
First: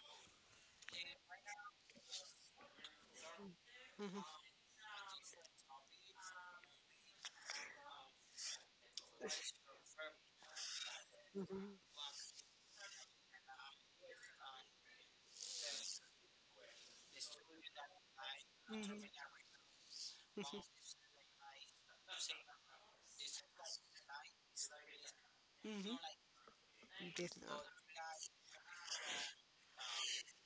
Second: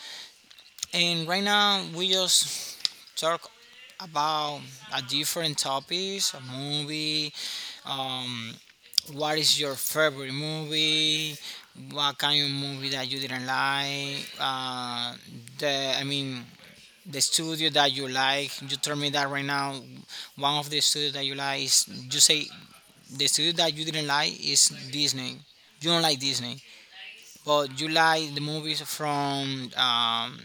Speaker 1: And right now we just talk about a different topics, a movie. Um, what is your favorite movie? What kind of movie that you didn't like? The I mean, the studio that you like. You
Speaker 2: mhm,
Speaker 1: told
Speaker 2: mhm,
Speaker 1: me that right now, one
Speaker 2: mhm.
Speaker 1: of the studios that you like is you say the studio that you didn't like is Disney. You
Speaker 2: Mm-hmm.
Speaker 1: don't like Disney,
Speaker 2: This
Speaker 1: but you like the movies from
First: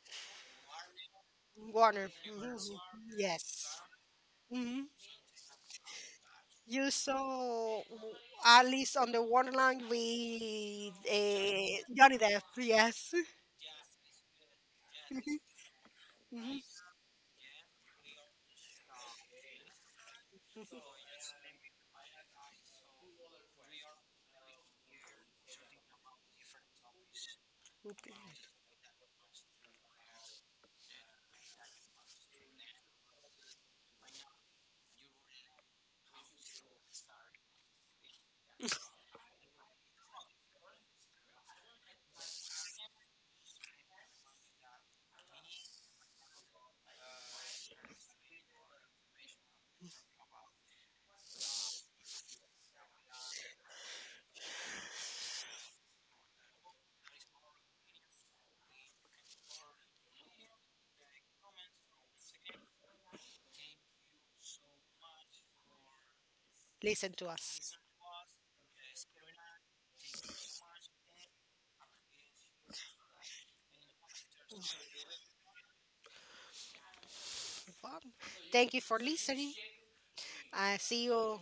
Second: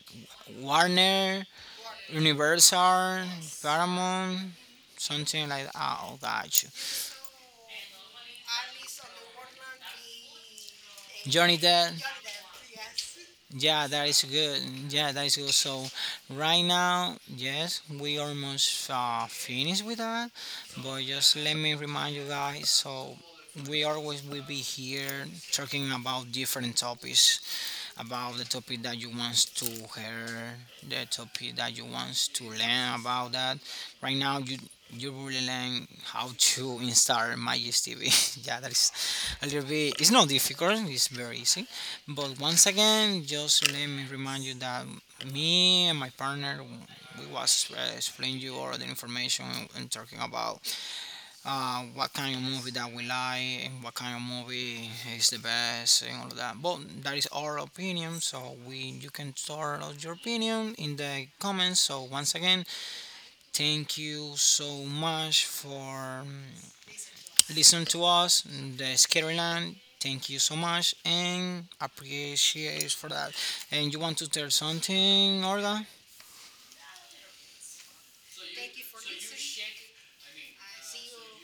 Speaker 1: Warner,
Speaker 2: Warner. Hmm.
Speaker 1: Universal,
Speaker 2: Yes.
Speaker 1: Paramount,
Speaker 2: Hmm.
Speaker 1: something like that. Oh, got you.
Speaker 2: You saw, w- at least on the Warner line with
Speaker 1: Johnny Depp.
Speaker 2: Johnny Depp. Yes.
Speaker 1: Yeah, that is good. Yeah, that is
Speaker 2: <laughs>
Speaker 1: good. So right
Speaker 2: Mhm.
Speaker 1: now, yes, we almost finished with that, but just let me remind you guys. So we always will be here talking about different topics,
Speaker 2: Okay.
Speaker 1: about the topic that you want to hear, the topic that you want to learn about that. Right now, you really learn how to install Magis TV. <laughs> Yeah, that is a little bit. It's not difficult. It's very easy. But once again, just let me remind you that me and my partner we was explaining you all the information and talking about what kind of movie that we like and what kind of movie is the best and all of that. But that is our opinion, so we you can start out your opinion in the comments. So once again, thank you so much for
Speaker 2: Listen to us.
Speaker 1: listening to us, the Scaryland. Thank you so much and appreciate for that. And you want to tell something, Olga?
Speaker 2: So far. Thank you for listening. I see you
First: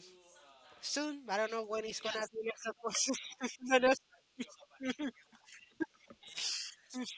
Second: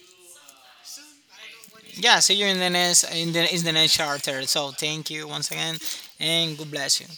Speaker 2: soon. I don't know when it's gonna
Speaker 1: Yeah, see you in the next
Speaker 2: be.
Speaker 1: in the next
Speaker 2: <laughs>
Speaker 1: charter. So thank you once again and God bless you.